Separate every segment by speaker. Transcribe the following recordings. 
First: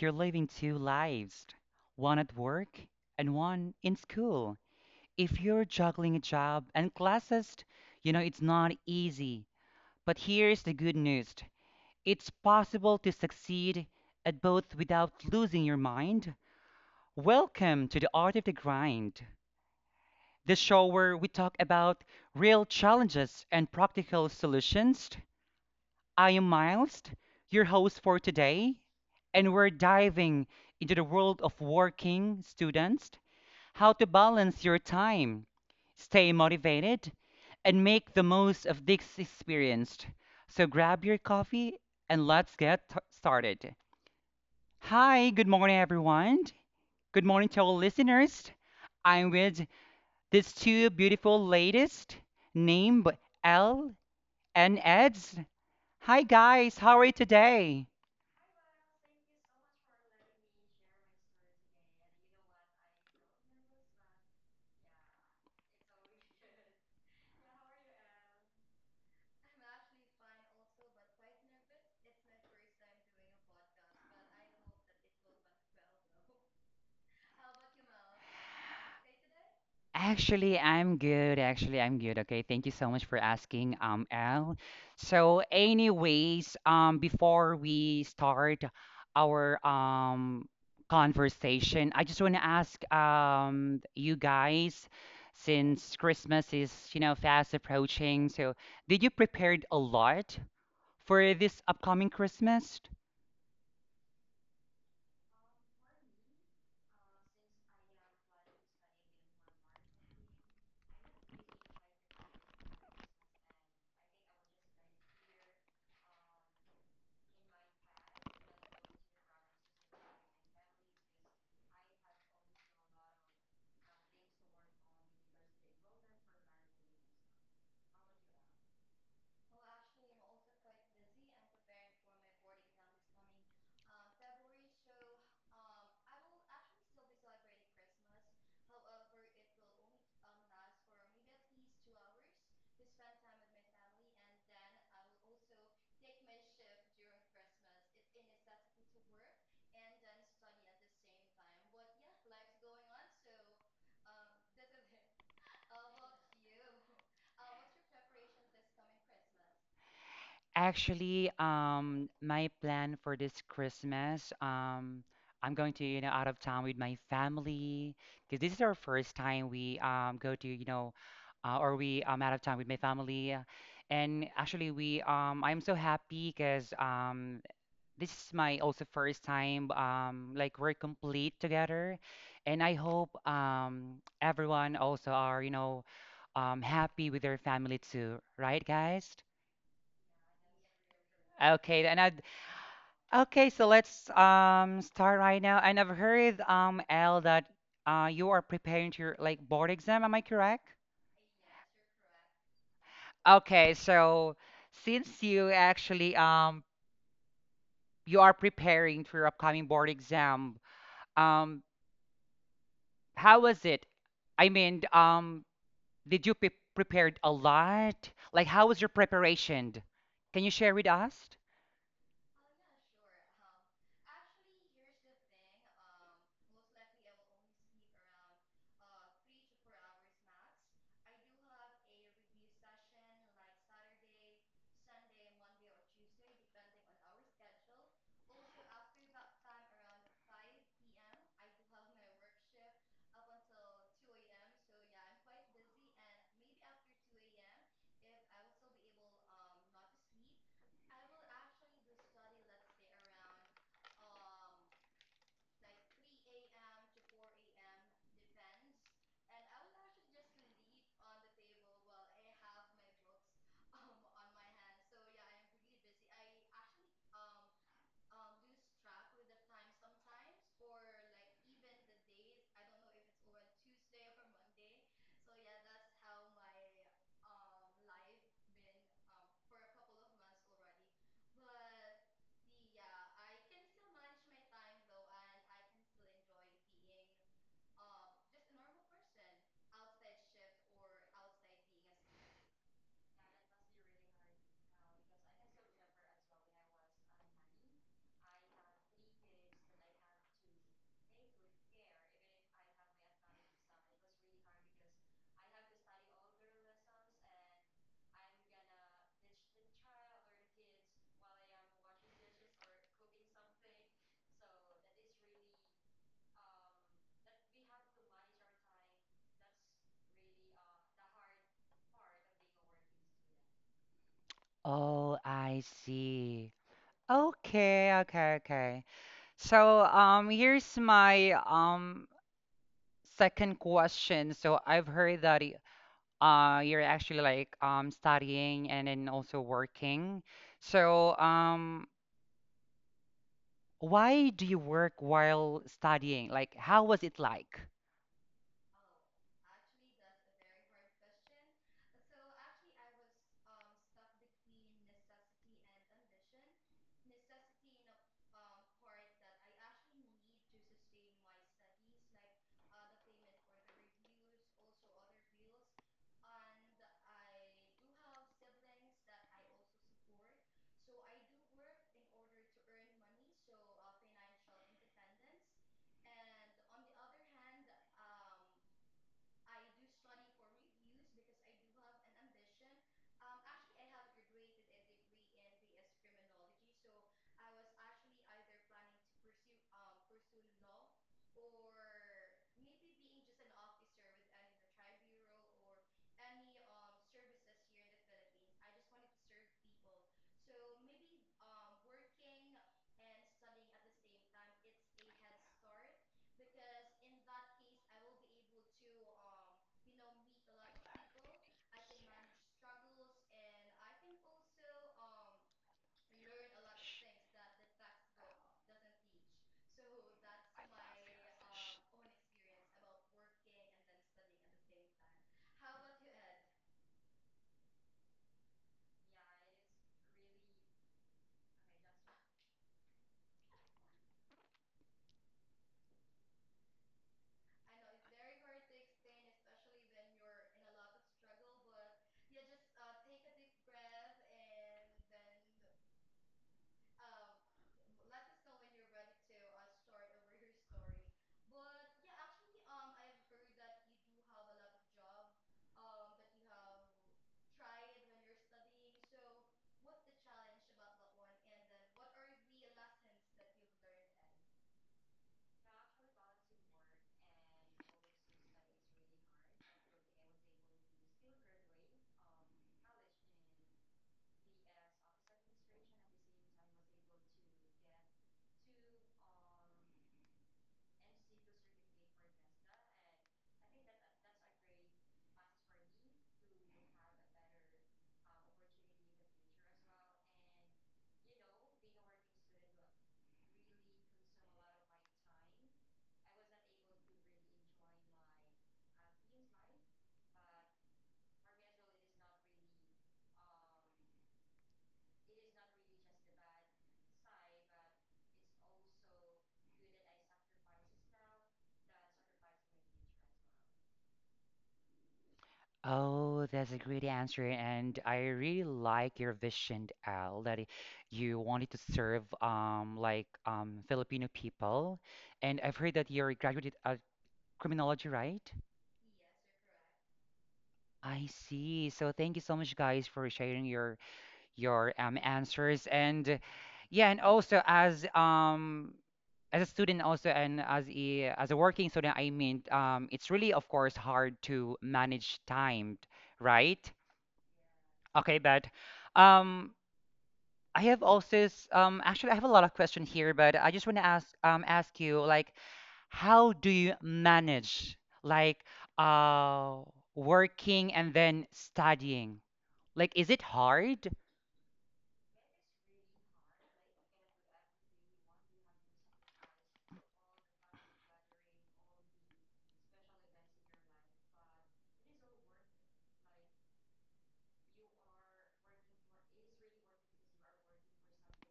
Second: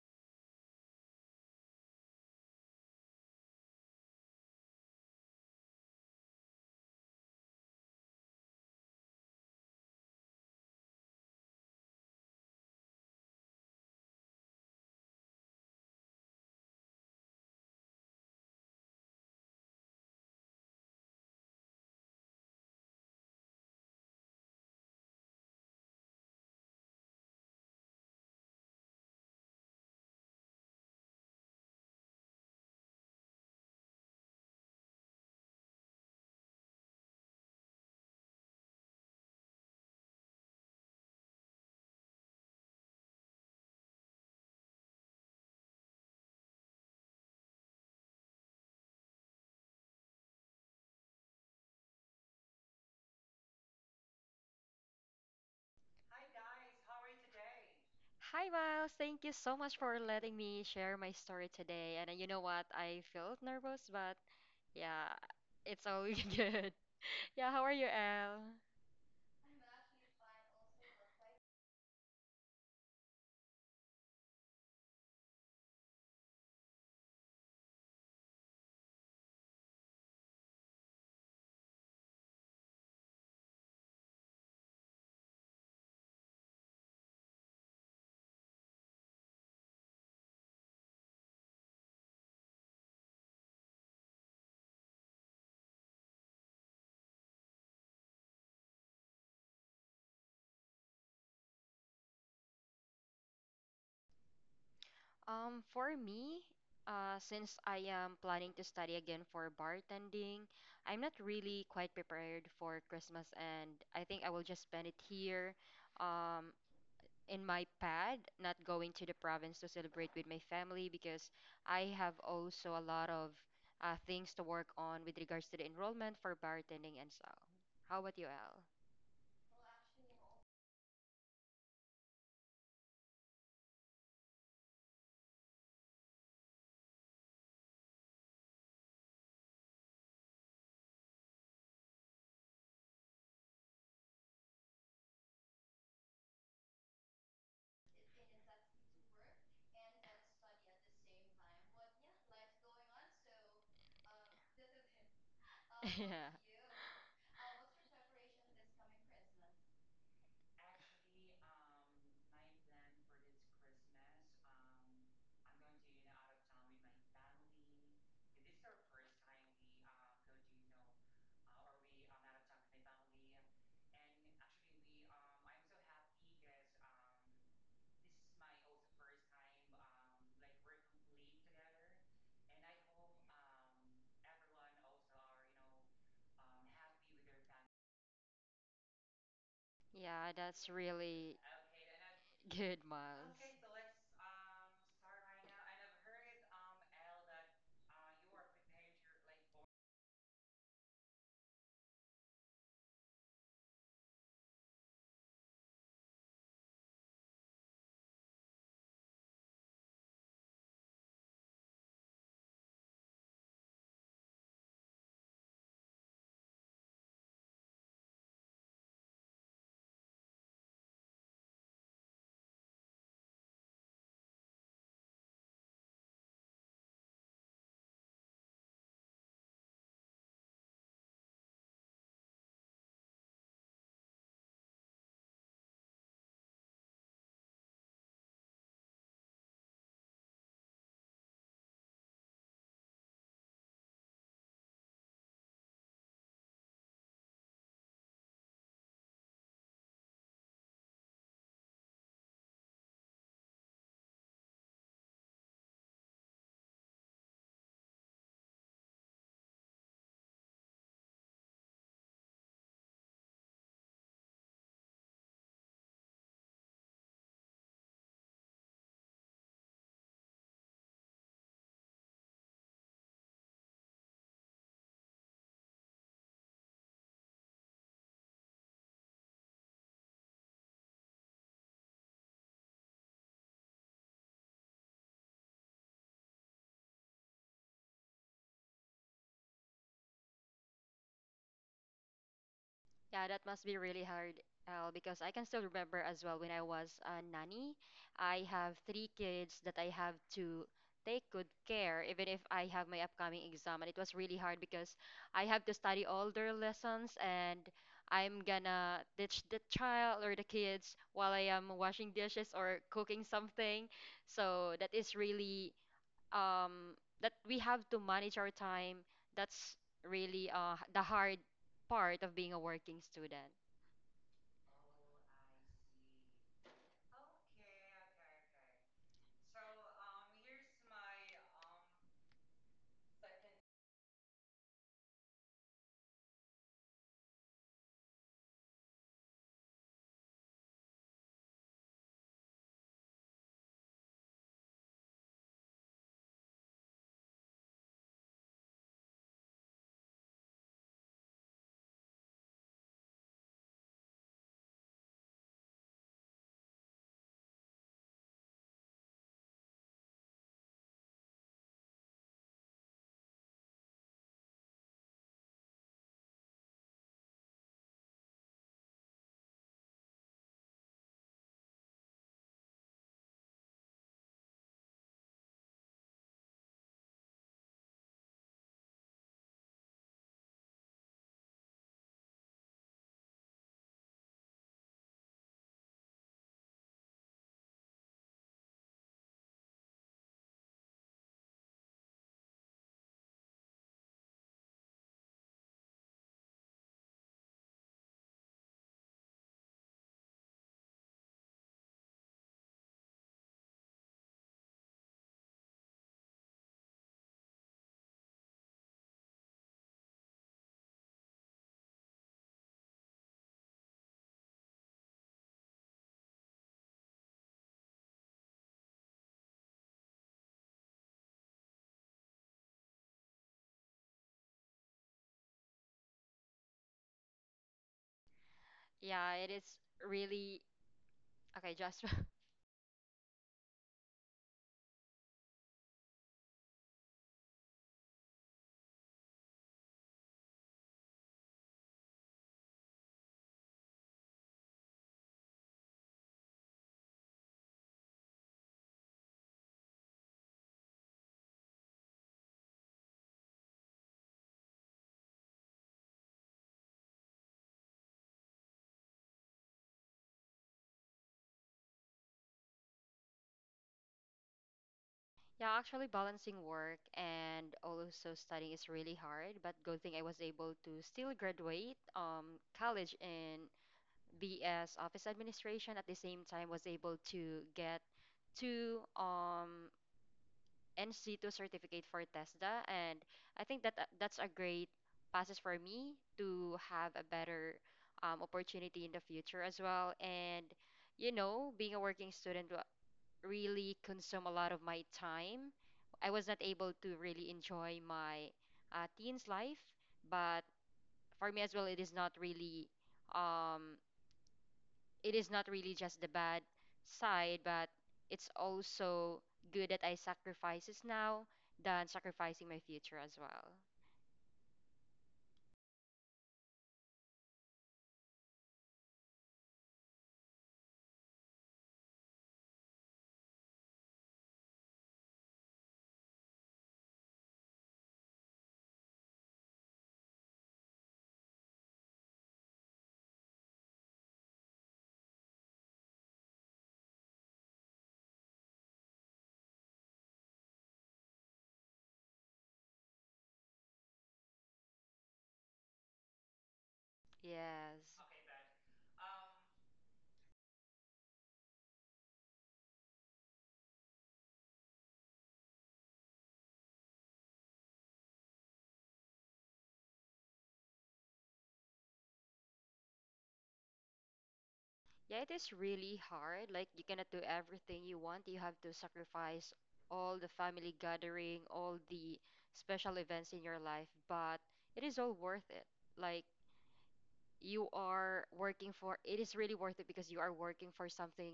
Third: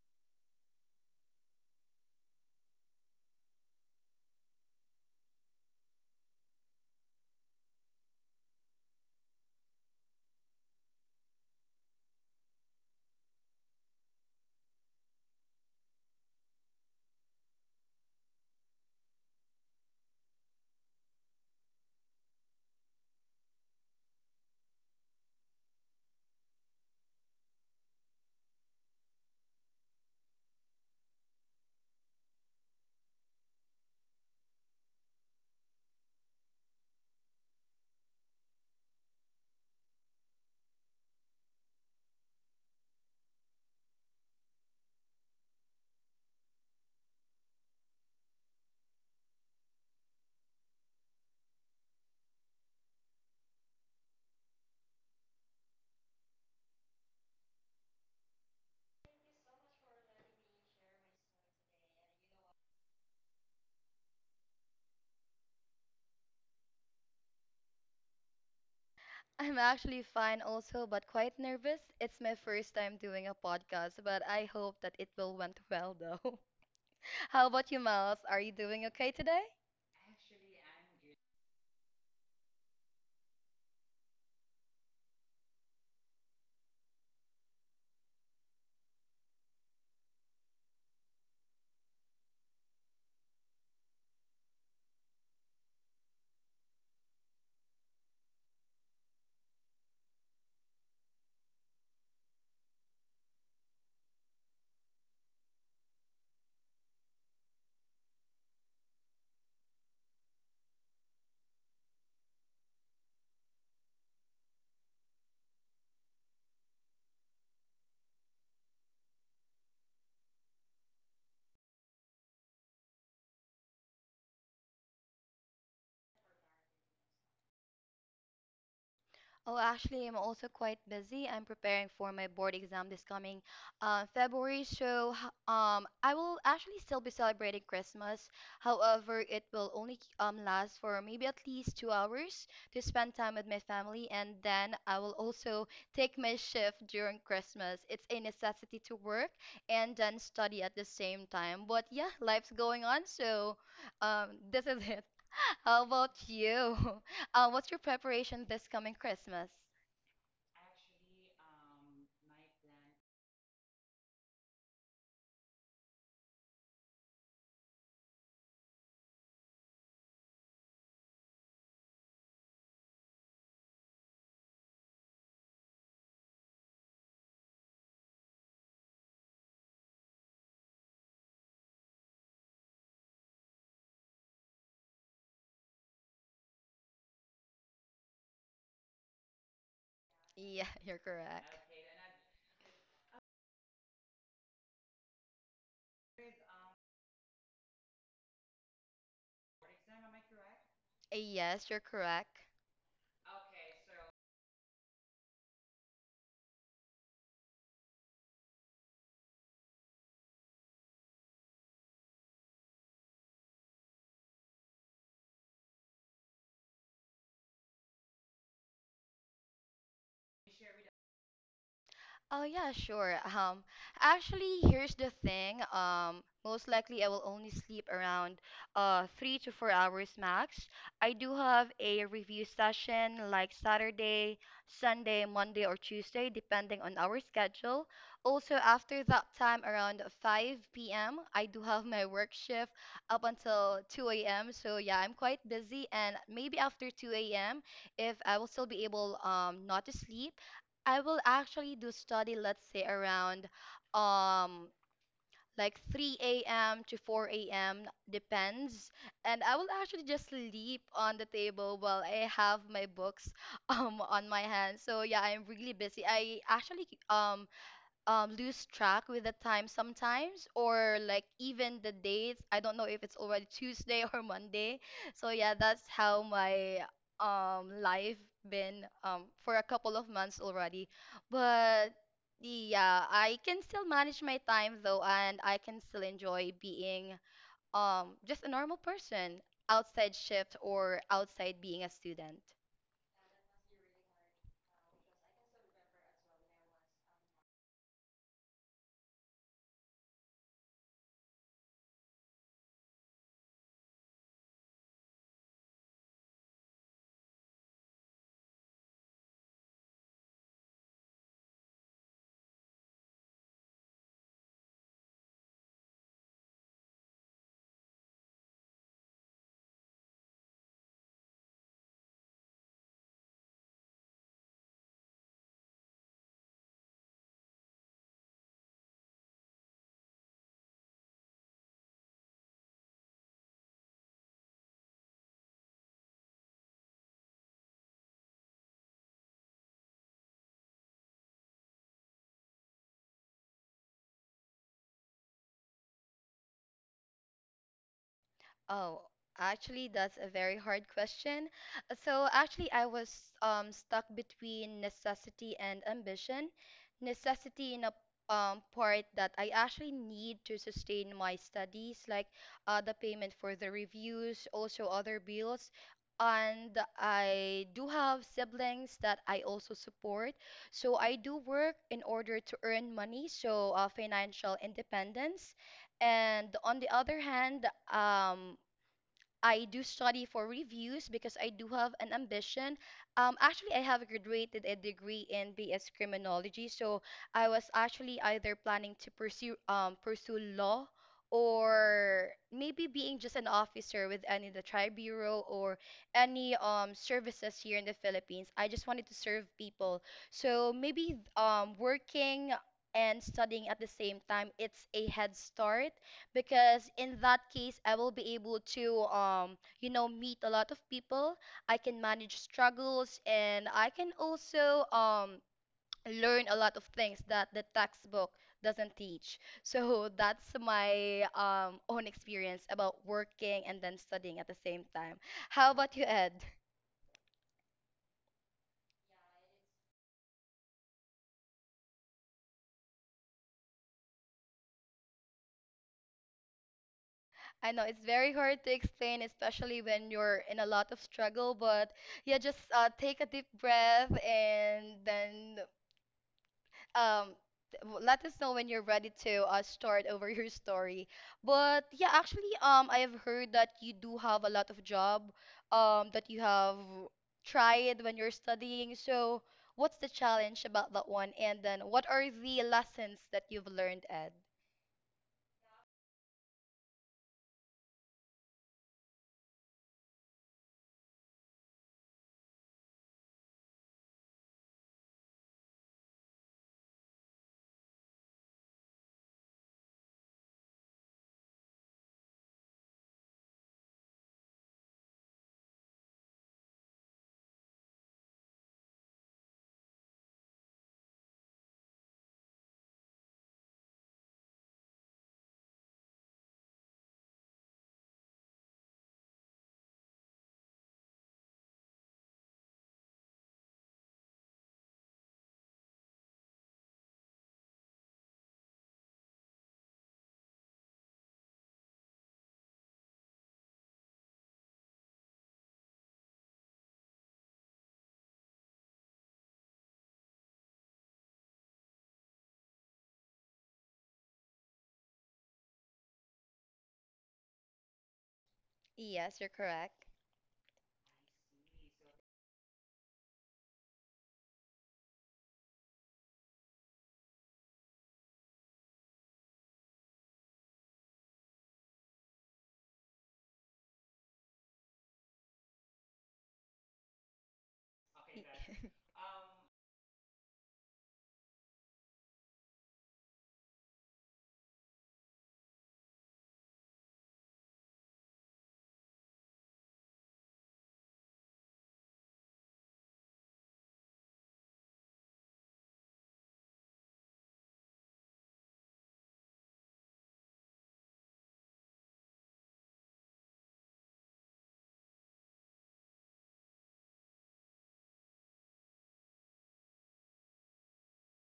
Speaker 1: you're living two lives, one at work and one in school? If you're juggling a job and classes, you know it's not easy. But here's the good news. It's possible to succeed at both without losing your mind. Welcome to the Art of the Grind, the show where we talk about real challenges and practical solutions. I am Miles, your host for today, and we're diving into the world of working students, how to balance your time, stay motivated, and make the most of this experience. So grab your coffee and let's get started. Hi, good morning, everyone. Good morning to all listeners. I'm with these two beautiful ladies named Elle and Eds. Hi, guys. How are you today?
Speaker 2: Hi, Miles. Thank you so much for letting me share my story today. And you know what? I felt nervous, but yeah, it's all good. Yeah, how are you, Elle?
Speaker 3: I'm actually fine also, but quite nervous. It's my first time doing a podcast, but I hope that it will went well though. How about you, Miles? Are you doing okay today?
Speaker 1: Actually, I'm good. Actually, I'm good. Okay, thank you so much for asking, Al. So, anyways, before we start our conversation, I just want to ask you guys, since Christmas is, you know, fast approaching, so did you prepared a lot for this upcoming Christmas?
Speaker 2: For me, since I am planning to study again for bartending, I'm not really quite prepared for Christmas, and I think I will just spend it here. Um, in my pad, not going to the province to celebrate with my family because I have also a lot of things to work on with regards to the enrollment for bartending and so. How about you, Al?
Speaker 3: Oh, actually, I'm also quite busy. I'm preparing for my board exam this coming February, so I will actually still be celebrating Christmas. However, it will only last for maybe at least 2 hours to spend time with my family, and then I will also take my shift during Christmas. It's a necessity to work and then study at the same time. But yeah, life's going on, so this is it. How about
Speaker 2: Yeah.
Speaker 3: you? What's your preparation this coming Christmas?
Speaker 1: Actually, my plan for this Christmas, I'm going to, you know, out of town with my family because this is our first time we go to, you know, or we out of town with my family, and actually we I'm so happy because this is my also first time like we're complete together, and I hope everyone also are, you know, happy with their family too, right, guys?
Speaker 2: Yeah,
Speaker 3: Yeah,
Speaker 2: that's
Speaker 3: you're
Speaker 2: really
Speaker 3: correct.
Speaker 1: Okay, and I,
Speaker 2: good, Miles.
Speaker 1: Okay, so let's start right now. I never heard Al that you are preparing to your like board exam, am I correct?
Speaker 3: Yes, you're correct.
Speaker 1: Okay, so since you actually you are preparing for your upcoming board exam, um how was it? I mean, did you prepared a lot? Like how was your preparation? Can you share with us?
Speaker 3: Oh yeah, sure. Actually, here's the thing. Most likely I will only sleep around 3 to 4 hours max. I do have a review session like Saturday, Sunday, Monday, or Tuesday, depending on our schedule. Also, after that time, around 5 p.m., I do have my work shift up until 2 a.m. So yeah, I'm quite busy, and maybe after 2 a.m., if I will still be able not to sleep. I will actually do study, let's say around um like 3 a.m. to 4 a.m. depends. And I will actually just sleep on the table while I have my books on my hand. So yeah, I'm really busy. I actually lose track with the time sometimes, or like even the dates. I don't know if it's already Tuesday or Monday. So yeah, that's how my life been for a couple of months already. But yeah, I can still manage my time though, and I can still enjoy being just a normal person, outside shift or outside being a student.
Speaker 2: Yeah, that must be really hard, Al, because I can still remember as well when I was a nanny. I have 3 kids that I have to take good care, even if I have my upcoming exam. And it was really hard because I have to study all their lessons and I'm gonna teach the child or the kids while I am washing dishes or cooking something. So that is really um, that we have to manage our time. That's really the hard part of being a working student.
Speaker 1: Oh, I see. Okay, okay, okay. So, here's my second question. So I've heard that you're actually like studying and then also working. So, why do you work while studying? Like, how was it like?
Speaker 3: Oh, actually, that's a very hard question. So, actually, I was stuck between necessity and ambition. Necessity in a part that I actually need to sustain my studies, like the payment for the reviews, also other bills. And I do have siblings that I also support. So I do work in order to earn money, so financial independence. And on the other hand, I do study for reviews because I do have an ambition. Actually, I have graduated a degree in BS criminology, so I was actually either planning to pursue law, or maybe being just an officer with any of the tribe bureau, or any services here in the Philippines. I just wanted to serve people. So maybe working and studying at the same time, it's a head start, because in that case I will be able to meet a lot of people. I can manage struggles, and I can also learn a lot of things that the textbook doesn't teach. So that's my own experience about working and then studying at the same time. How about you, Ed?
Speaker 2: Yeah, it is really okay, just
Speaker 3: I know it's very hard to explain, especially when you're in a lot of struggle, but yeah, just take a deep breath, and then um let us know when you're ready to start over your story. But yeah, actually, I have heard that you do have a lot of job that you have tried when you're studying. So what's the challenge about that one, and then what are the lessons that you've learned, Ed?
Speaker 2: yeah, actually balancing work and also studying is really hard, but good thing I was able to still graduate college in BS office administration, at the same time was able to get two NC 2 certificate for TESDA. And I think that that's a great passes for me to have a better opportunity in the future as well. And, you know, being a working student really consume a lot of my time. I was not able to really enjoy my teens life, but for me as well, it is not really um, just the bad side, but it's also good that I sacrifices now than sacrificing my future as well.
Speaker 1: Oh, that's a great answer, and I really like your vision, Al, that you wanted to serve like Filipino people, and I've heard that you're a graduate at criminology, right?
Speaker 3: Yes, you're correct.
Speaker 1: I see. So thank you so much, guys, for sharing your your answers, and yeah, and also as a student also and as a working student, I mean, it's really of course hard to manage time, right?
Speaker 2: Yes.
Speaker 1: Okay, but um, I have also actually I have a lot of questions here, but I just want to ask ask you like how do you manage like uh, working and then studying? Like, is it hard?
Speaker 2: Yeah, it is really hard. Like you cannot do everything you want. You have to sacrifice all the family gathering, all the special events in your life, but it is all worth it. Like you are working for it is really worth it because you are working for something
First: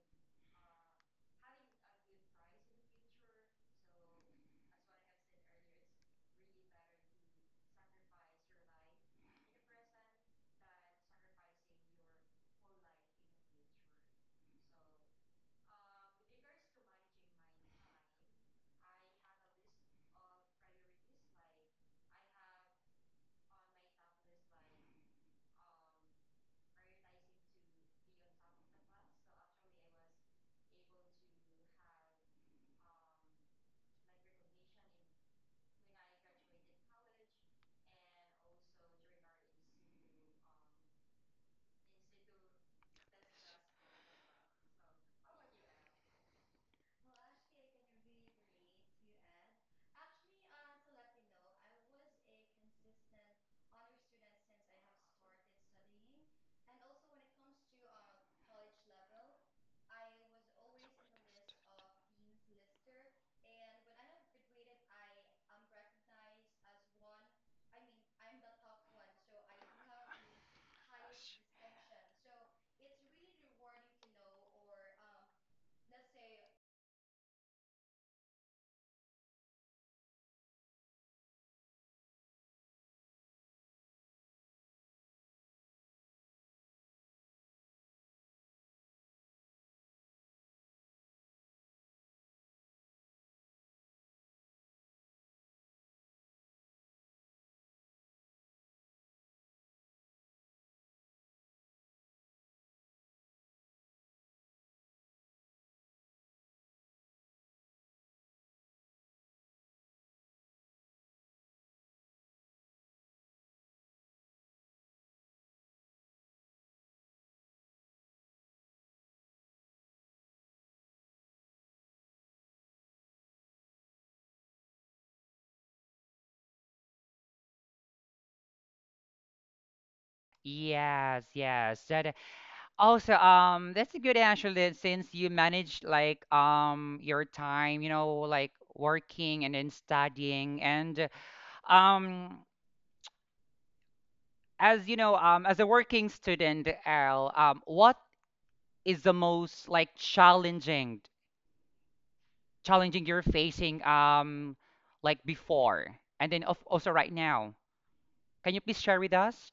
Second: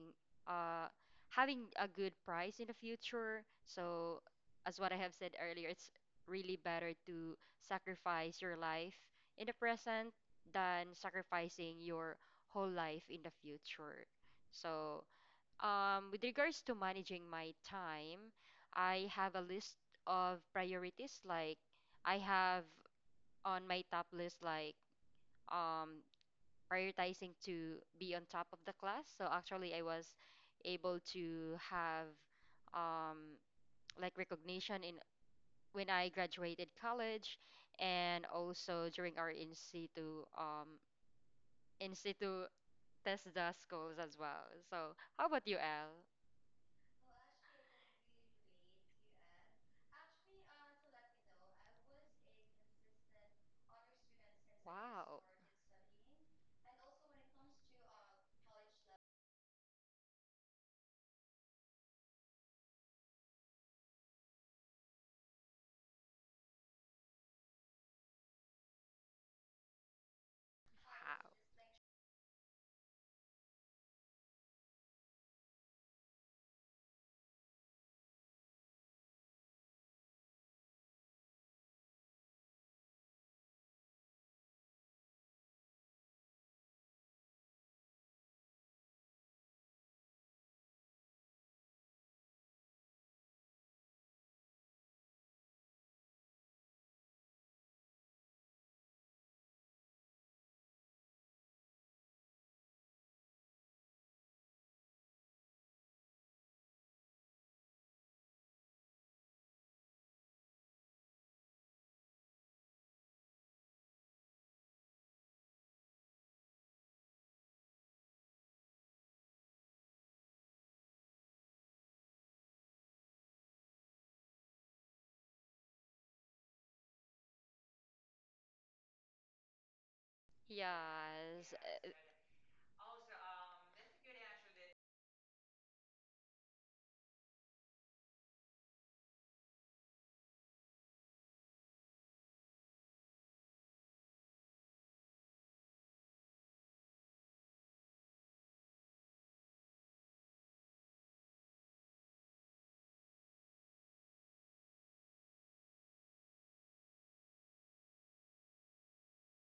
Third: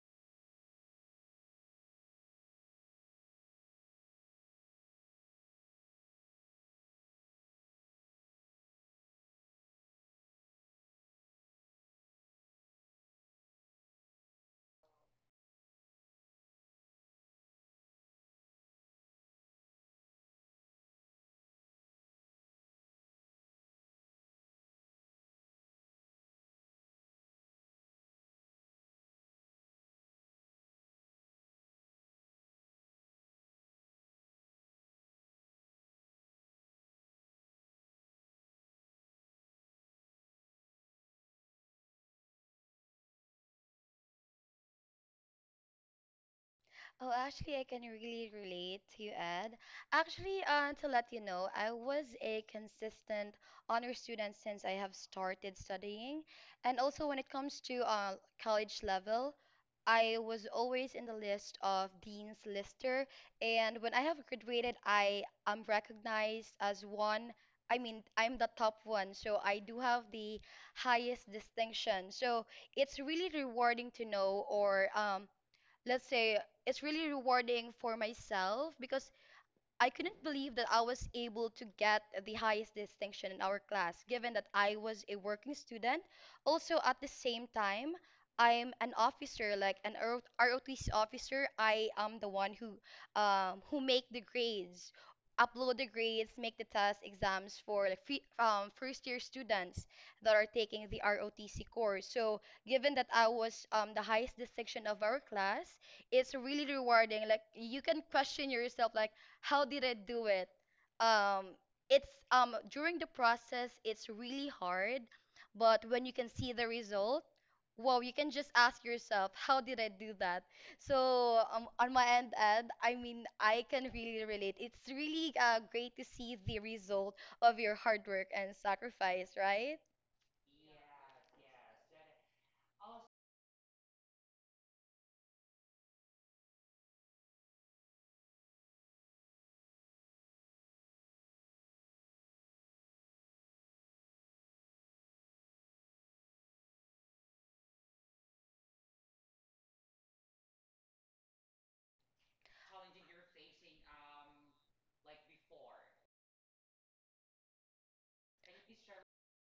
Speaker 2: uh having a good price in the future. So as what I have said earlier, it's really better to sacrifice your life in the present than sacrificing your whole life in the future. So with regards to managing my time, I have a list of priorities. I have on my top list, like, um prioritizing to be on top of the class. So actually, I was able to have um, like recognition in when I graduated college, and also during our in situ test the schools as well. So how about you, Elle?
Speaker 3: Oh, actually, I can really relate to you, Ed. Actually, to let you know, I was a consistent honor student since I have
Speaker 2: Wow.
Speaker 3: started studying. And also, when it comes to college level, I was always in the list of Dean's Lister. And when I have graduated, I am recognized as one. I mean, I'm the top one, so I do have the
Speaker 2: Wow.
Speaker 3: highest distinction. So it's really rewarding to know, or let's say it's really rewarding for myself, because I couldn't believe that I was able to get the highest distinction in our class, given that I was a working student. Also, at the same time, I'm an officer, like an ROTC officer. I am the one who make the grades, upload the grades, make the test exams for like free, first year students that are taking the ROTC course. So, given that I was the highest distinction of our class, it's really rewarding. Like you can question yourself, like how did I do it? Um, it's during the process, it's really hard, but when you can see the result, wow, you can just ask yourself, how did I do that? So on my end, Ed, I mean, I can really relate. It's really great to see the result of your hard work and sacrifice, right?
Speaker 1: Yes,
Speaker 2: Yes.
Speaker 1: yes. That also that's a good answer that since you manage like your time, you know, like working and then studying and um as you know, as a working student, Al, what is the most like challenging you're facing like before and then of also right now? Can you please share with us?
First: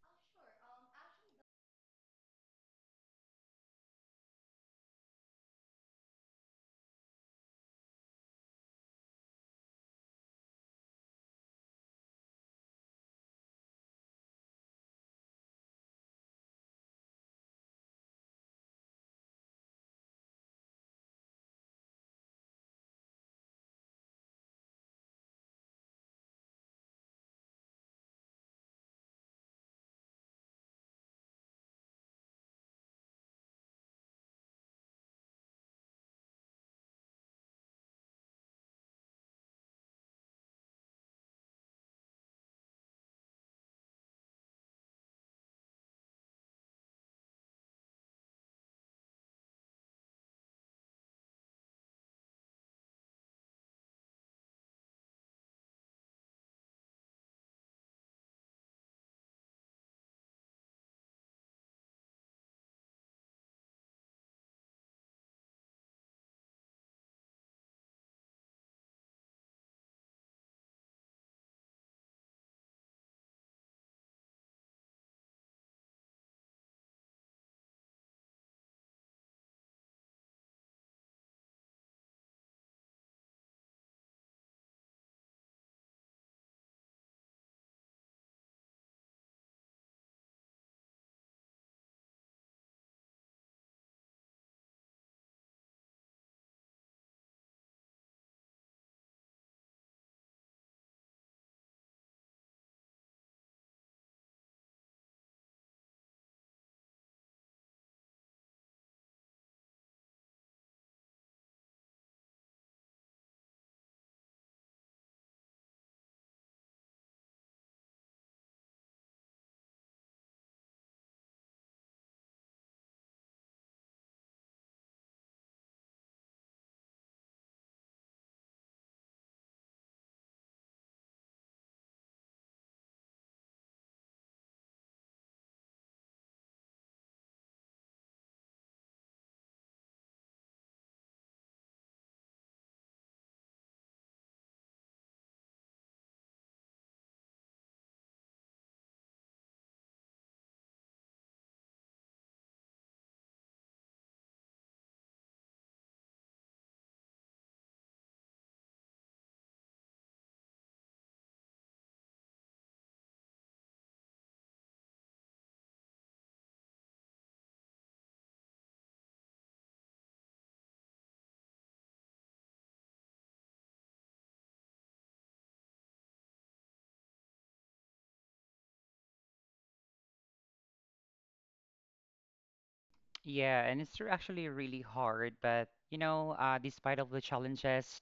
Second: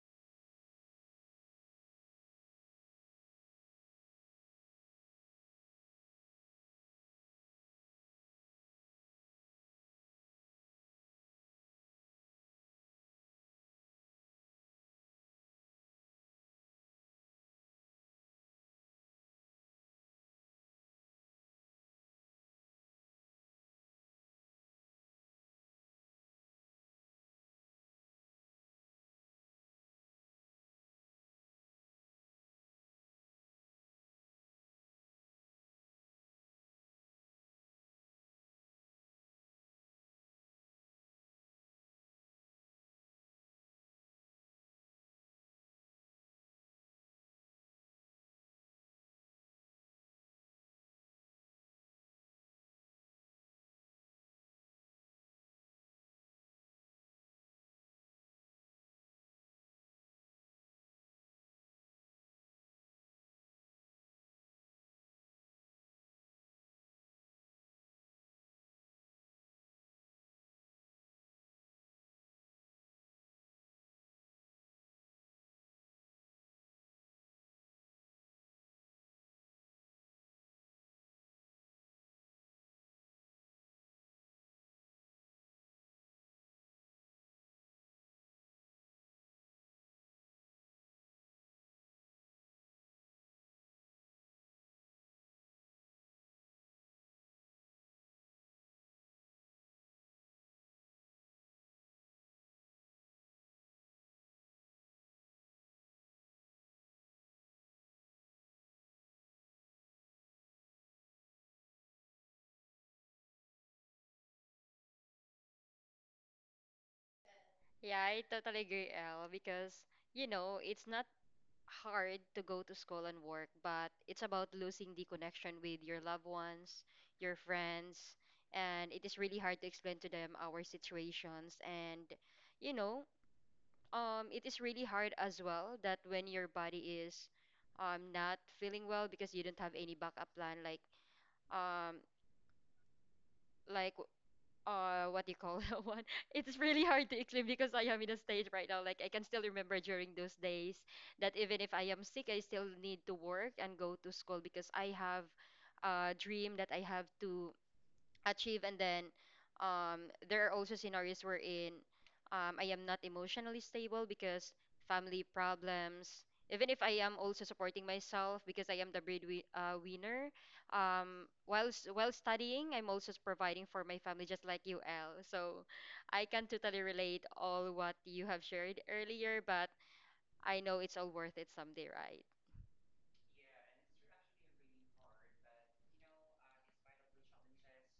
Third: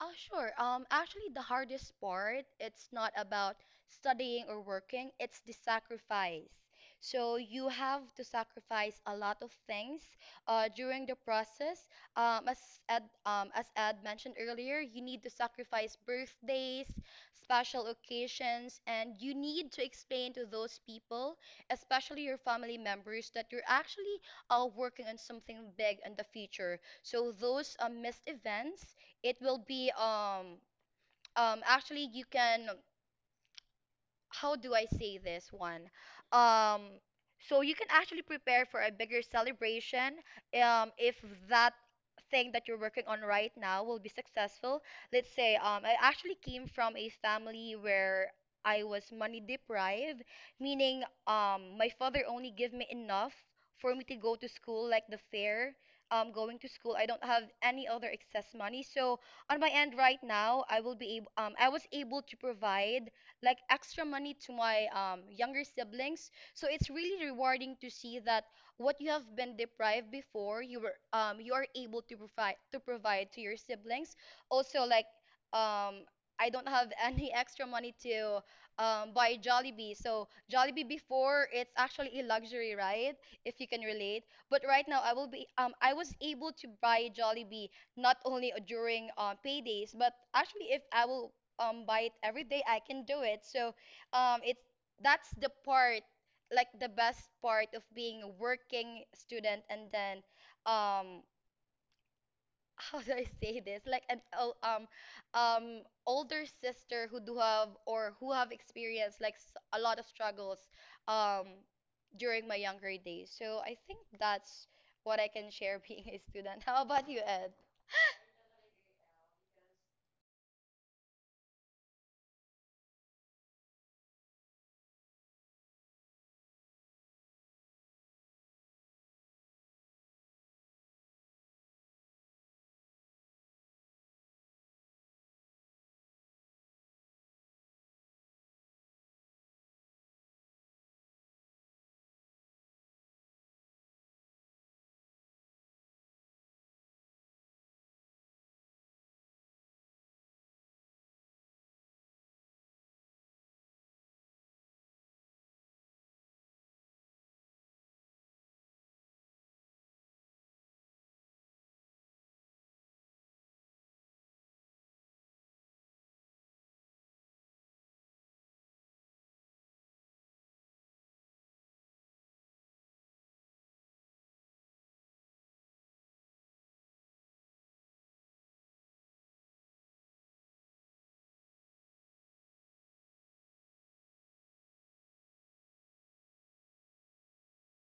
Speaker 3: Sure. Actually, the hardest part, it's not about studying or working, it's the sacrifice. So you have to sacrifice a lot of things during the process. Um, as as Ed mentioned earlier, you need to sacrifice birthdays, special occasions, and you need to explain to those people, especially your family members, that you're actually working on something big in the future. So those missed events, it will be, actually you can, how do I say this one? Um, so you can actually prepare for a bigger celebration if that thing that you're working on right now will be successful. Let's say I actually came from a family where I was money deprived, meaning my father only gave me enough for me to go to school, like the fare. Going to school, I don't have any other excess money. So on my end right now, I was able to provide like extra money to my younger siblings. So it's really rewarding to see that what you have been deprived before, you are able to provide to your siblings. Also, like um, I don't have any extra money to buy Jollibee. So Jollibee before, it's actually a luxury, right? If you can relate. But right now I will be I was able to buy Jollibee not only during paydays, but actually if I will buy it every day, I can do it. So it's that's the part, like the best part of being a working student. And then um how do I say this, like an um older sister who do have, or who have experienced, like a lot of struggles um during my younger days. So I think that's what I can share, being a student. How about you, Ed?
Speaker 2: Yeah, I totally agree, Elle, because you know, it's not hard to go to school and work, but it's about losing the connection with your loved ones, your friends, and it is really hard to explain to them our situations. And, you know, it is really hard as well that when your body is not feeling well because you don't have any backup plan, um, like, what do you call that one? It's really hard to explain because I am in a stage right now. Like I can still remember during those days that even if I am sick, I still need to work and go to school because I have a dream that I have to achieve, and then there are also scenarios wherein I am not emotionally stable because family problems, even if I am also supporting myself because I am the breadwinner, whilst while studying, I'm also providing for my family just like you, L. So I can totally relate all what you have shared earlier, but I know it's all worth it someday, right?
Speaker 1: Yeah, and it's actually really hard, but you know, despite of the challenges,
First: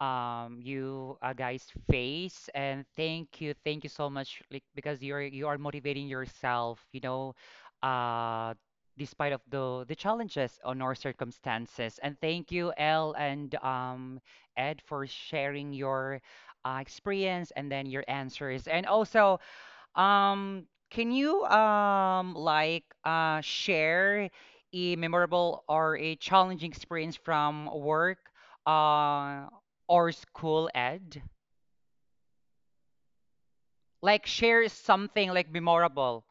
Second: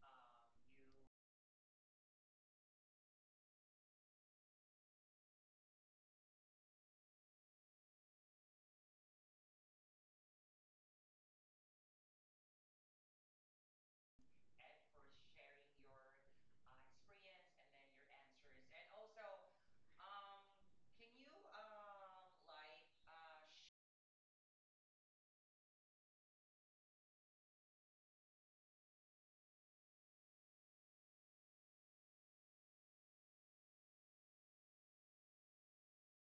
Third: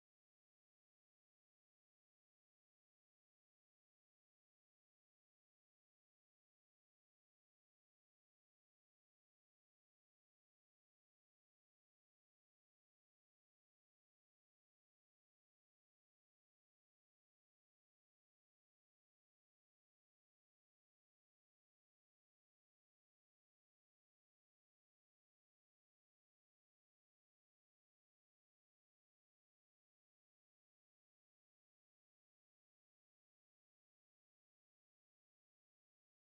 Speaker 1: you guys face. And thank you so much, like because you are motivating yourself, you know, uh, despite of the challenges on our circumstances. And thank you, Elle and Ed, for sharing your experience and then your answers. And also, can you like share a memorable or a challenging experience from work uh or school, Ed? Like share something like memorable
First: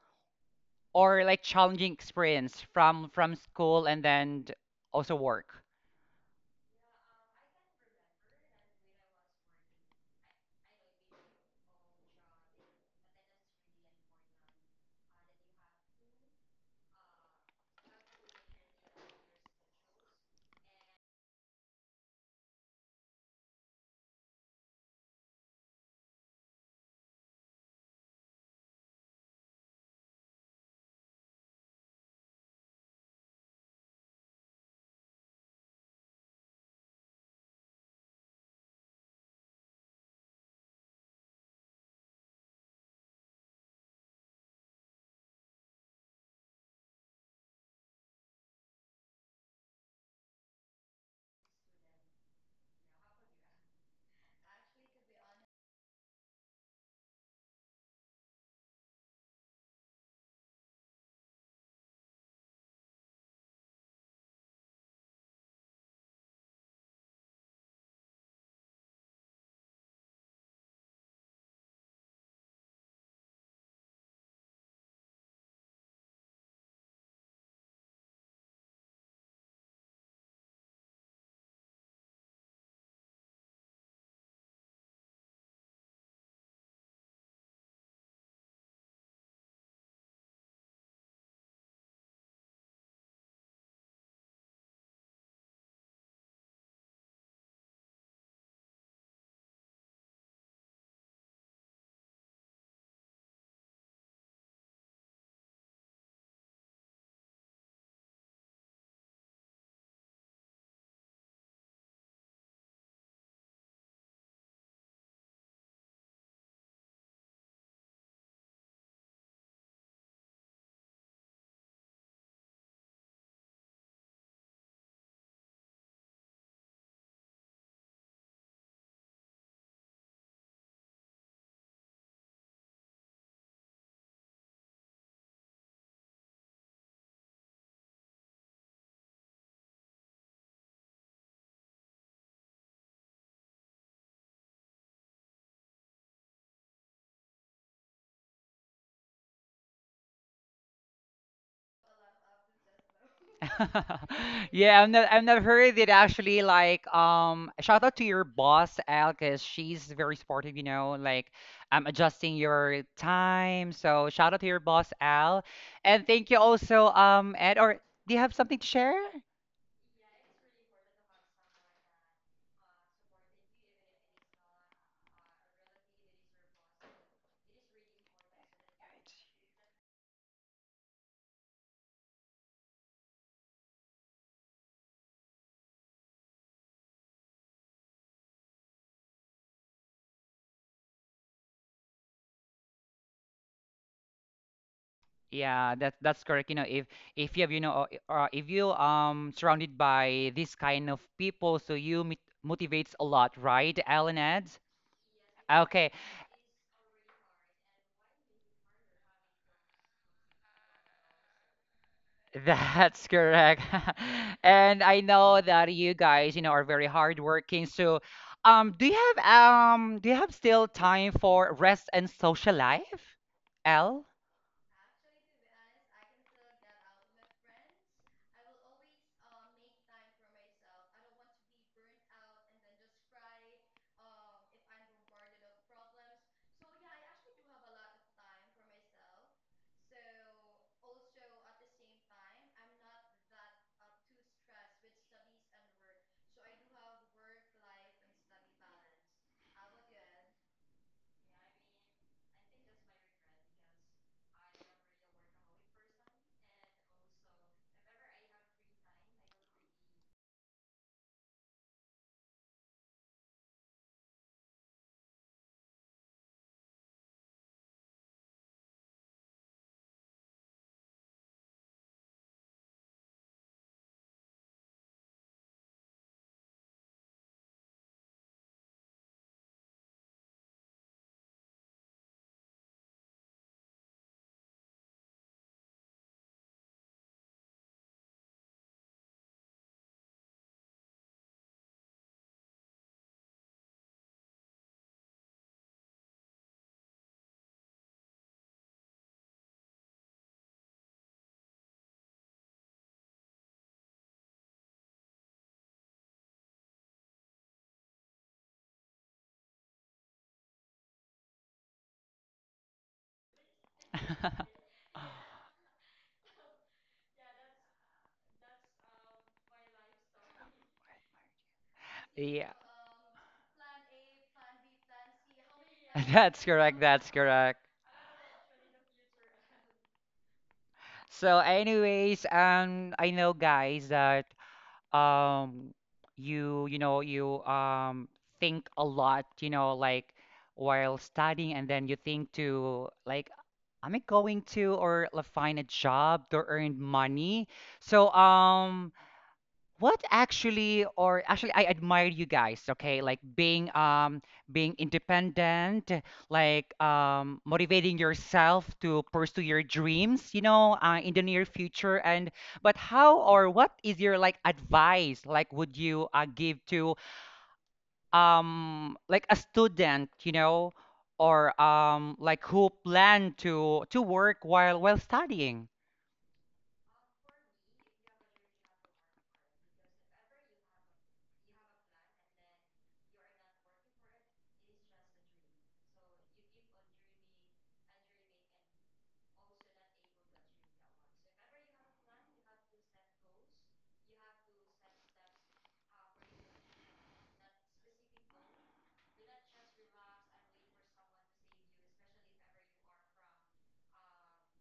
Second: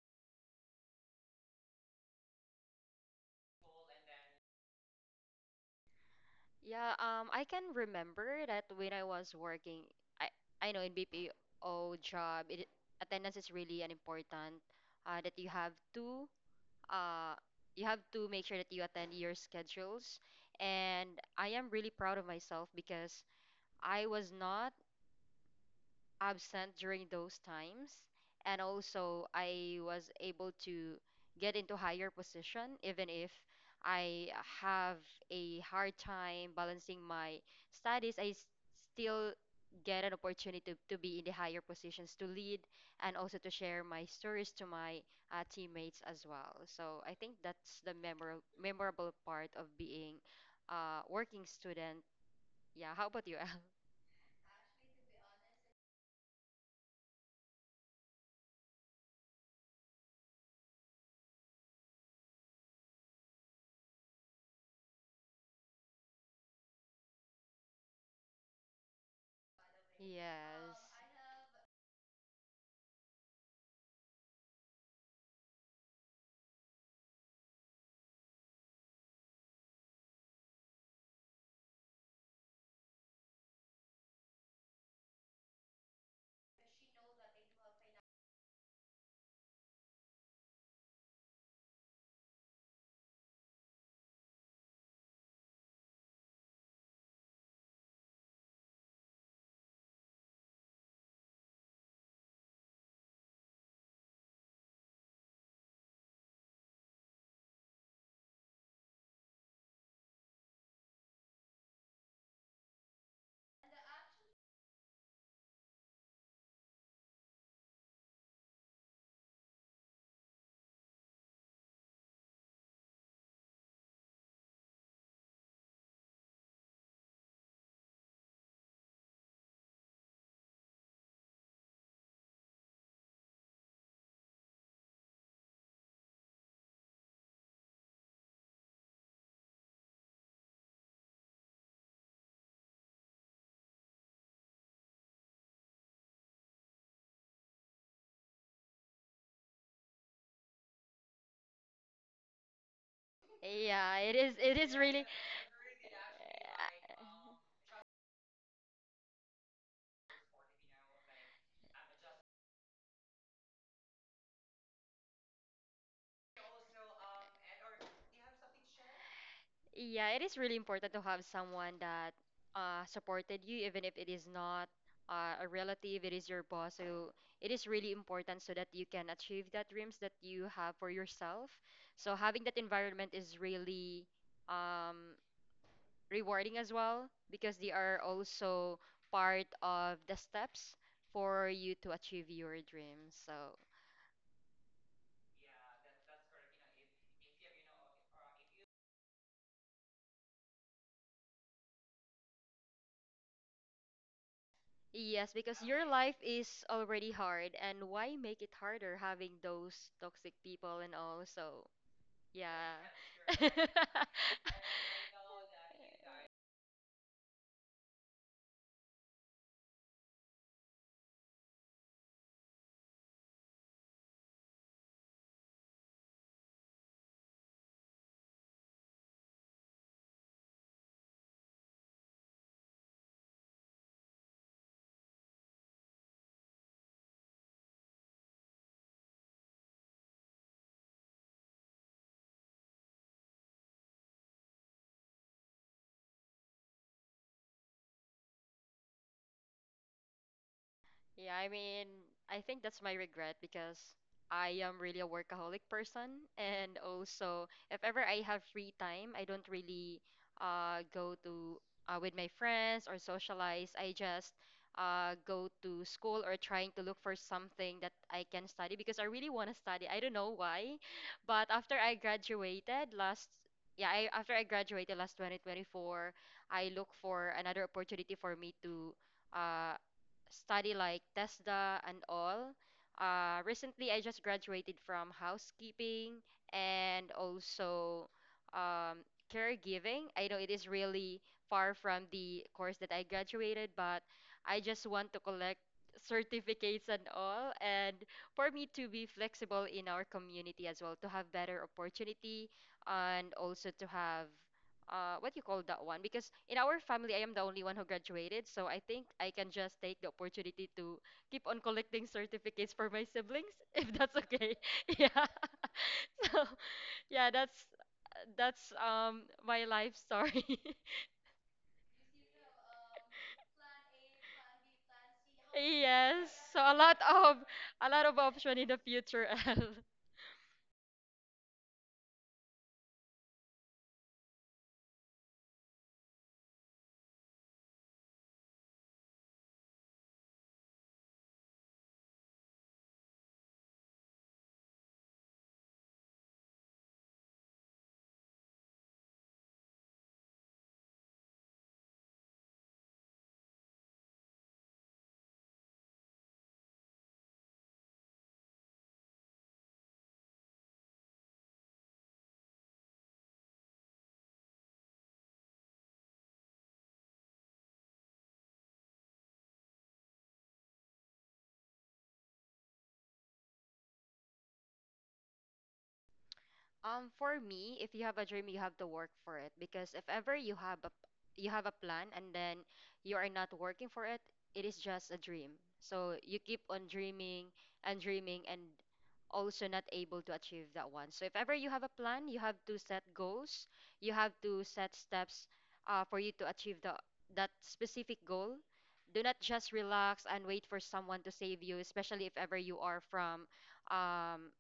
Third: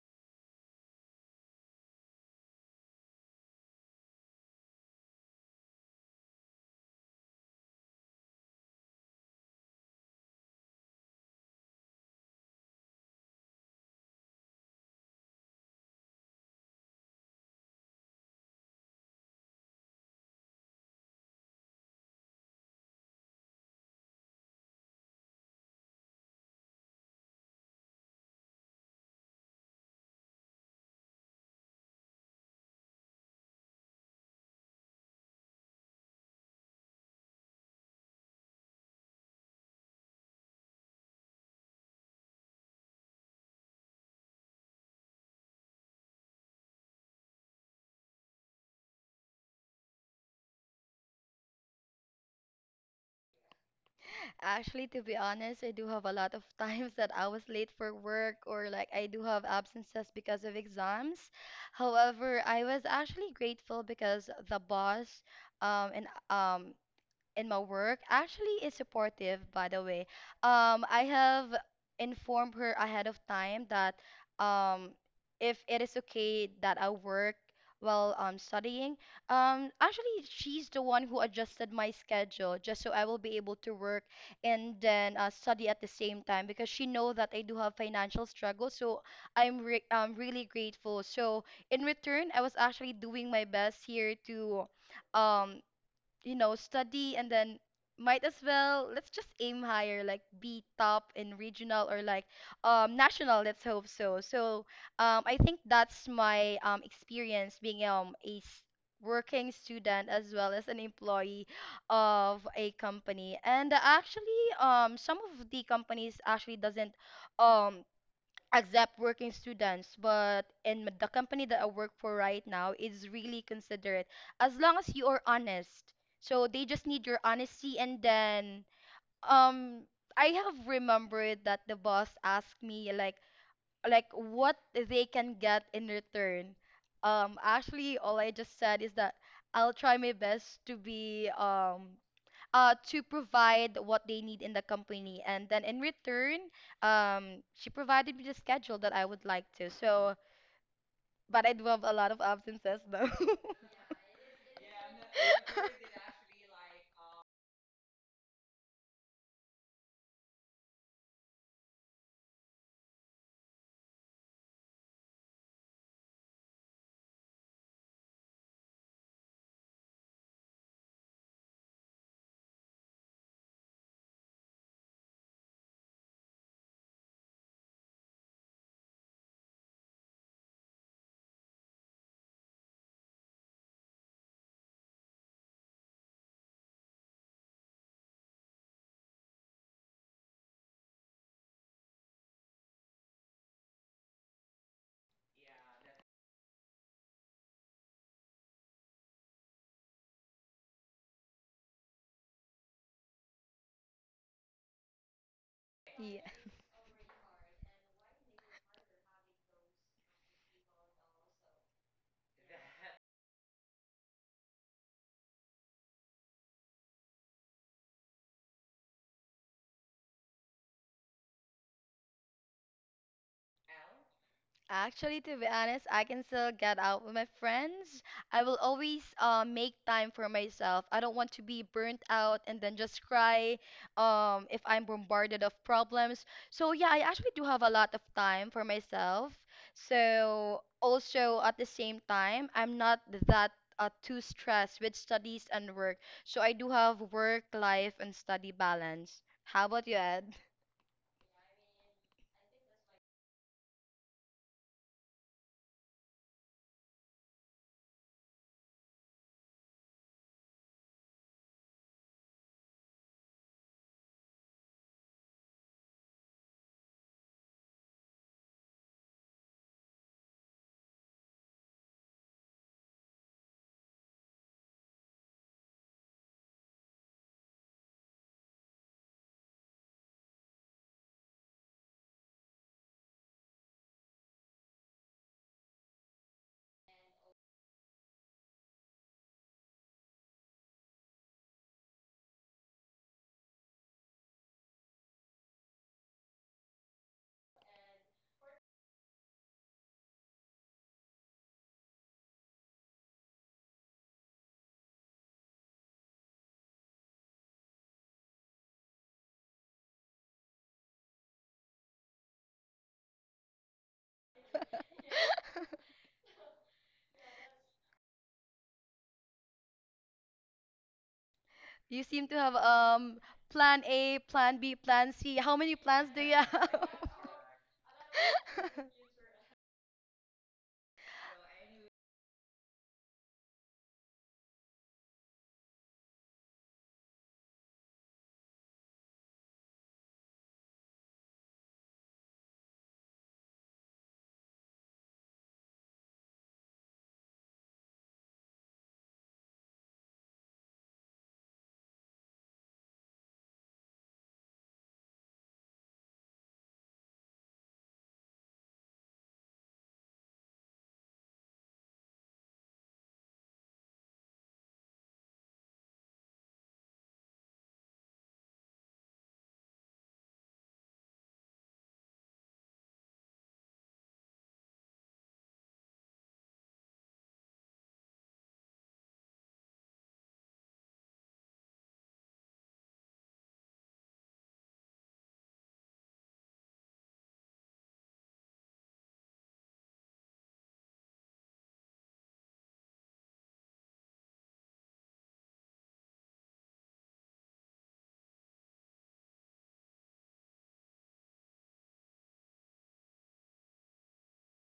Speaker 1: or like challenging experience from school and then also work.
Speaker 2: Yeah, I can remember that when I was working, I, I know in BPO job, attendance is really an important that uh, you have to make sure that you attend your schedules. And I am really proud of myself because I was not absent during those times. And also, I was able to get into higher position, even if I have a hard time balancing my studies. Still get an opportunity to be in the higher positions to lead and also to share my stories to my teammates as well. So I think that's the memorable part of being a working student. Yeah, how about you, Al?
Speaker 3: Actually, to be honest, I do have a lot of times that I was late for work, or like I do have absences because of exams. However, I was actually grateful because the boss, and in my work, actually is supportive, by the way.
Speaker 2: Yes.
Speaker 3: I have informed her ahead of time that um if it is okay that I work while studying. Actually, she's the one who adjusted my schedule, just so I will be able to work, and then study at the same time, because she know that I do have financial struggle. So I'm really grateful. So in return, I was actually doing my best here to um study, and then might as well, let's just aim higher, like be top in regional, or like national, let's hope so. So i think that's my experience being a working student, as well as an employee of a company. And actually some of the companies actually doesn't um accept working students, but in the company that I work for right now is really considerate, as long as you are honest. So they just need your honesty, and then um I have remembered that the boss asked me like, what they can get in return. Actually, all I just said is that I'll try my best to be, to provide what they need in the company. And then in return, she provided me the schedule that I would like to. So, but I do have a lot of absences though.
Speaker 2: Yeah, it is
Speaker 1: Yeah,
Speaker 2: really
Speaker 1: I've never heard it actually. Like, shout out to your boss, Al, because she's very supportive, you know, like, I'm adjusting your time. So, shout out to your boss, Al. And thank you also, Ed, or do you have something to share?
Speaker 2: yeah, it is really important to have someone that supported you, even if it is not a relative, it is your boss. So it is really important so that you can achieve that dreams that you have for yourself. So having that environment is really um, rewarding as well because they are also part of the steps for you to achieve your dreams. So
Speaker 1: Yeah, that's correct. You know, if you have, you know, if you surrounded by this kind of people, so you motivates a lot, right, Al and Ed?
Speaker 2: yes, because your
Speaker 1: Okay.
Speaker 2: life
Speaker 3: Yeah.
Speaker 2: is already hard, and why make it harder having those toxic people and all? So, yeah.
Speaker 1: That's correct. And I know that you guys, you know, are very hardworking. So, do you have still time for rest and social life, L?
Speaker 3: Actually, to be honest, I can still get out with my friends. I will always make time for myself. I don't want to be burnt out and then just cry, if I'm bombarded of problems. So yeah, I actually do have a lot of time for myself. So also at the same time, I'm not that too stressed with studies and work. So I do have work, life, and study balance. How about you, Ed?
Speaker 2: Yeah, I mean, I think that's my regret because I am really a workaholic person, and also if ever I have free time, I don't really go to with my friends or socialize. I just go to school or trying to look for something that I can study because I really want to study. I don't know why, but after I graduated last 2024, I look for another opportunity for me to uh study like TESDA and all. Recently, I just graduated from housekeeping and also um, caregiving. I know it is really far from the course that I graduated, but I just want to collect certificates and all, and for me to be flexible in our community as well, to have better opportunity and also to have what you call that one, because in our family I am the only one who graduated. So I think I can just take the opportunity to keep on collecting certificates for my siblings if that's okay. Yeah. So yeah, that's my life story.
Speaker 3: You seem to
Speaker 1: Yeah,
Speaker 3: have plan A, plan B, plan C. How many plans do
Speaker 2: Yes,
Speaker 3: you
Speaker 1: that's
Speaker 2: so a
Speaker 1: correct.
Speaker 3: have?
Speaker 2: lot
Speaker 1: That's
Speaker 2: of
Speaker 1: correct.
Speaker 2: of option in the future. L.
Speaker 1: So, anyways, I know guys that um you you know you think a lot, you know, like while studying and then you think to like am I going to or like find a job to earn money, so what actually or actually I admire you guys. Okay, like being being independent, like motivating yourself to pursue your dreams, you know, in the near future. And but how or what is your like advice like would you give to like a student, you know, or like who plan to work while studying?
Speaker 2: For me, if you have a dream, you have to work for it, because if ever you have a plan and then you are not working for it, it is just a dream. So you keep on dreaming and dreaming and also not able to achieve that one. So if ever you have a plan, you have to set goals, you have to set steps for you to achieve the that specific goal. Do not just relax and wait for someone to save you, especially if ever um,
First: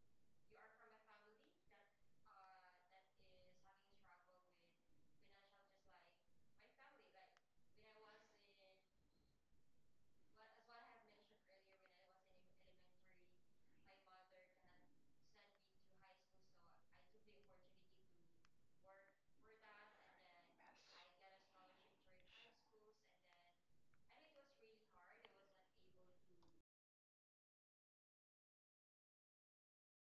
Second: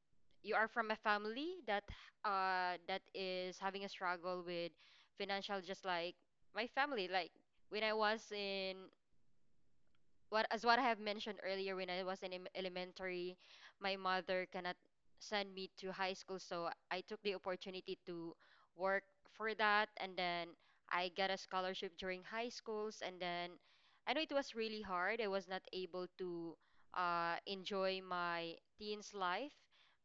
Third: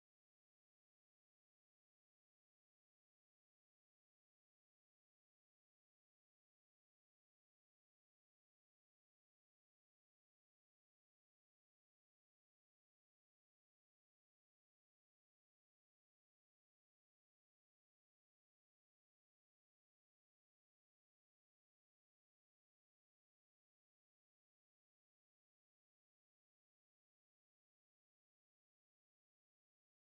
Speaker 2: you are from a family that that is having a struggle with financial, just like my family. Like when I was in what as what I have mentioned earlier, when I was in elementary, my mother cannot send me to high school, so I took the opportunity to work for that, and then I got a scholarship during high schools, and then I know it was really hard. I was not able to enjoy my teens life,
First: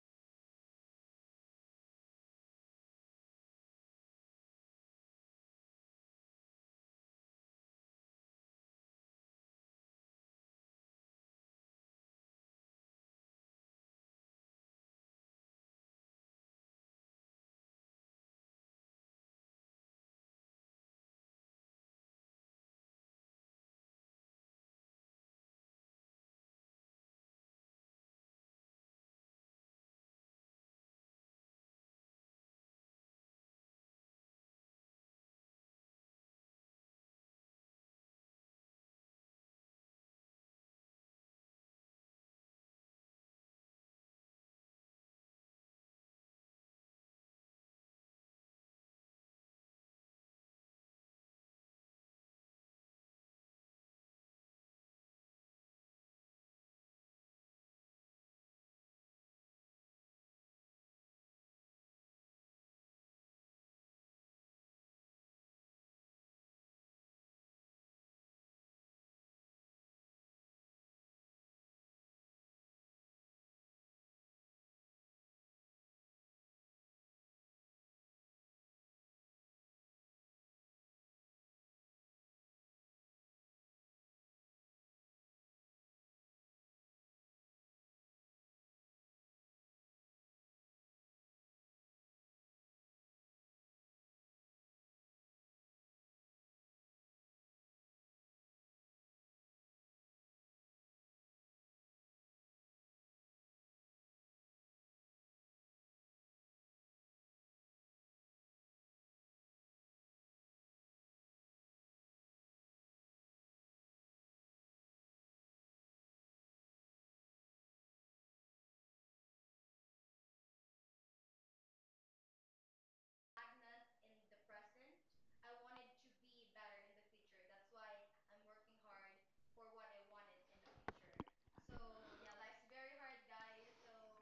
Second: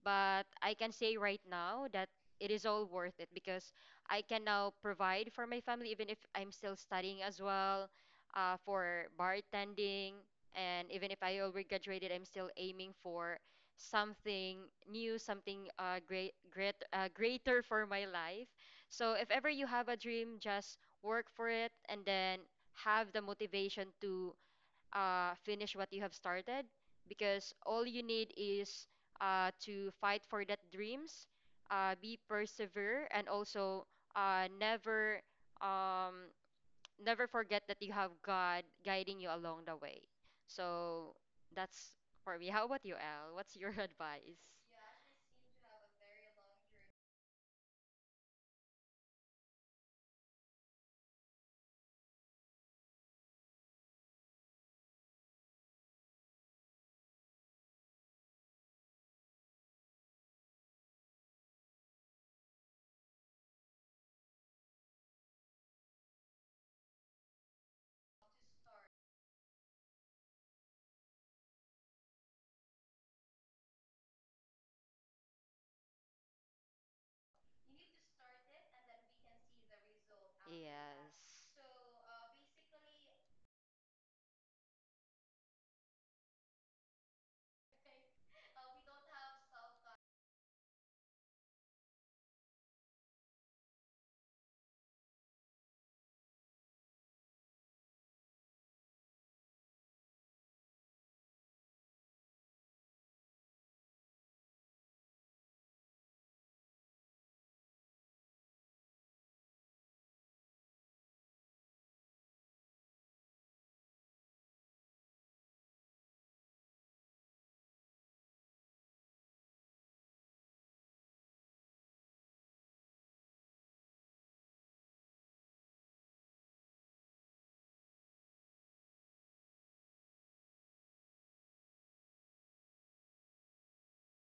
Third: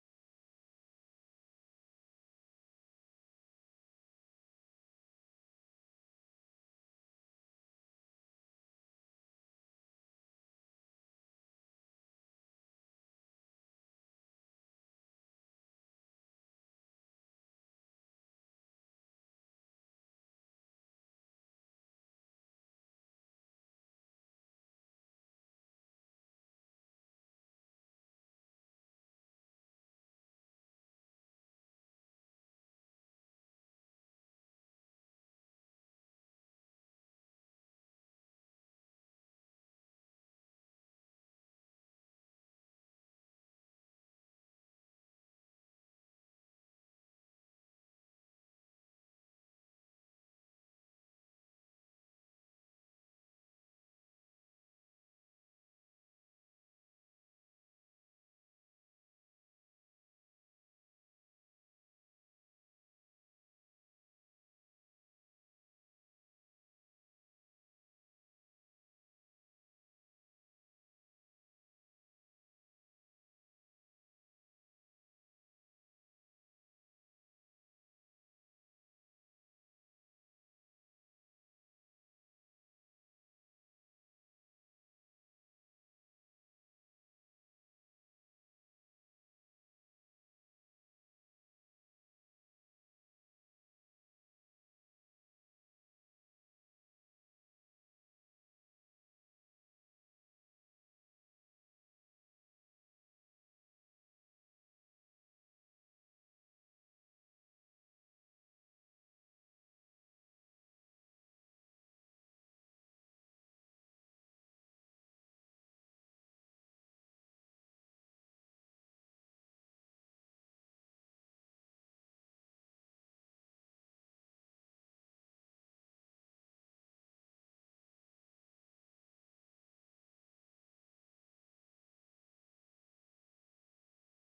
Speaker 2: but I can say right now that it is all worth it because I can now provide for my family even if I'm still studying as well for bartending. And even if I already graduated, I'm still aiming for something new, something greater for my life. So if ever you have a dream, just work for it and then have the motivation to finish what you have started, because all you need is to fight for that dreams, be persevere, and also uh, never um, never forget that you have God guiding you along the way. So that's for me. How about you, Al? What's your advice? Yes.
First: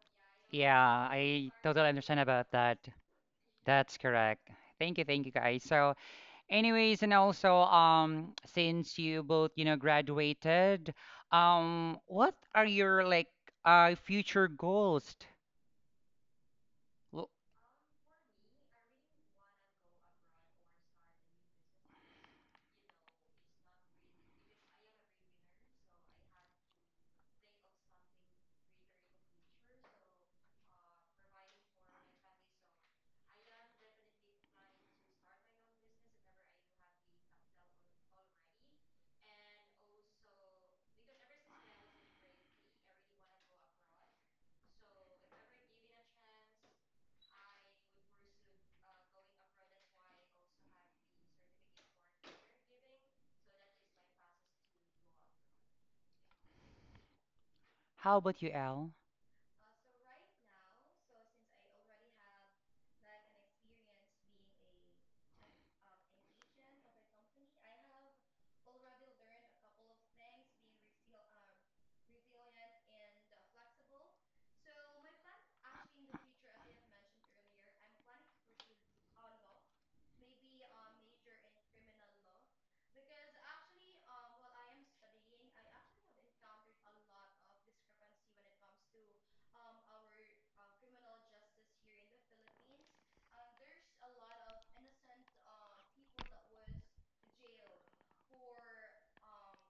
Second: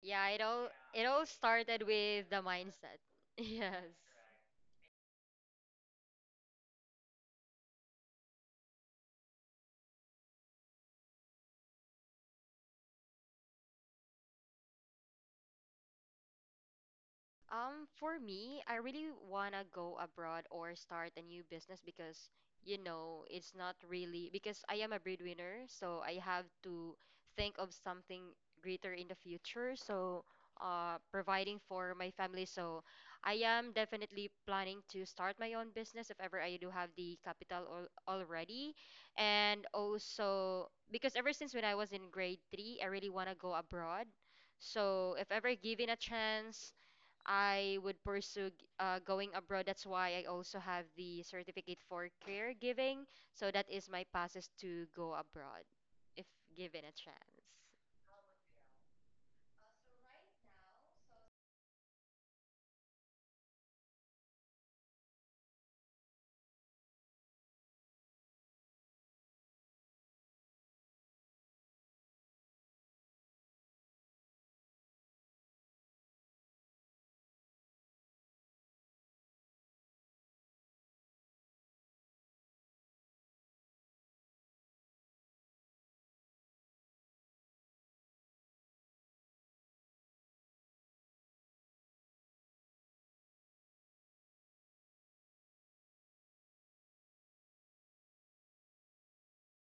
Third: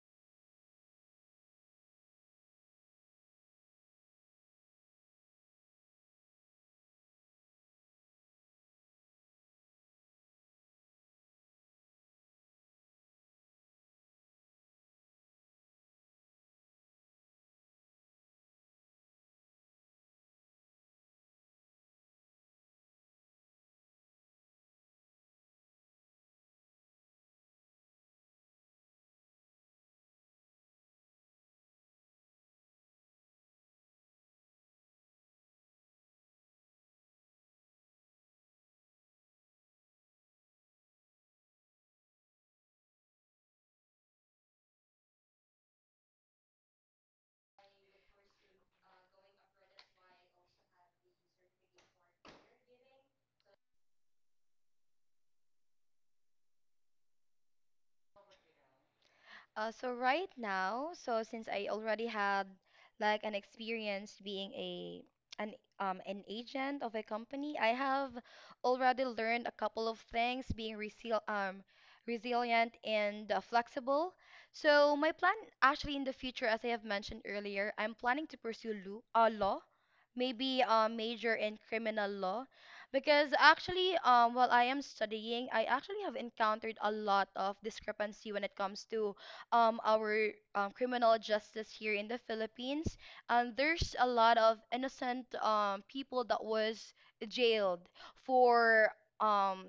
Speaker 2: Yeah, it all
Speaker 1: Yeah,
Speaker 2: it all
Speaker 1: I
Speaker 2: started
Speaker 1: totally understand
Speaker 2: with the
Speaker 1: about that.
Speaker 2: mindset. Yes.
Speaker 1: That's correct. Thank you guys. So, anyways, and also, since you both, you know, graduated, what are your like future goals? Wh-
Speaker 2: For me, I really wanna go abroad or start a new business because, you know, it's not really because I am a breadwinner, so I have to think of something greater in the future. So, providing for my family. So, I am definitely planning to start my own business if ever I do have the capital al already. And also, because ever since when I was in grade three, I really wanna go abroad. So, if ever given a chance, I would pursue going abroad. That's why I also have the certificate for caregiving. So that is my passes to go abroad if given a chance.
Speaker 1: How about you, Al?
Speaker 3: So right now, so since I already had like an experience being a an agent of a company, I have already learned a couple of things, being resilient and flexible. So my plan actually in the future, as I have mentioned earlier, I'm planning to pursue lo law, maybe major in criminal law, because actually while I am studying, I actually have encountered a lot of discrepancy when it comes to our criminal justice here in the Philippines. And there's a lot of innocent people that was jailed for um,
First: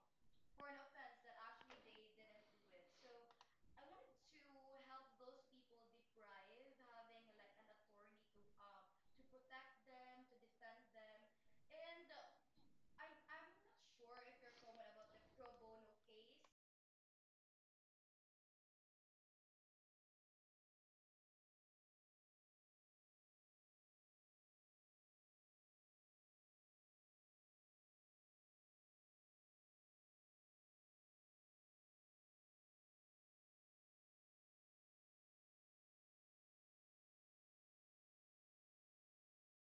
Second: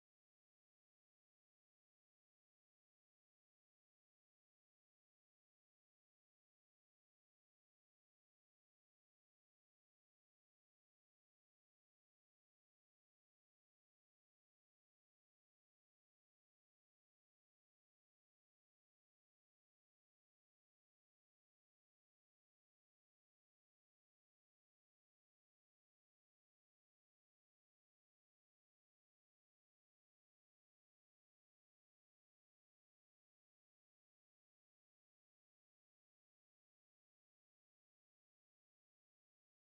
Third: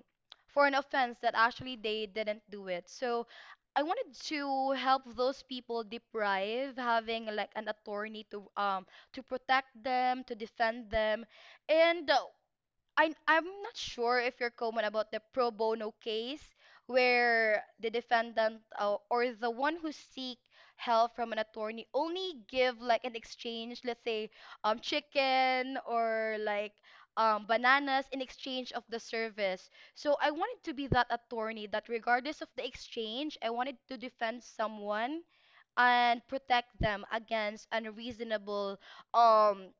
Speaker 3: an offense that actually they didn't do it. So I wanted to help those people deprive having like an attorney, to protect them, to defend them. And I'm not sure if you're comment about the pro bono case, where the defendant, or the one who seek help from an attorney, only give like an exchange, let's say chicken, or like bananas in exchange of the service. So I wanted to be that attorney that regardless of the exchange, I wanted to defend someone and protect them against um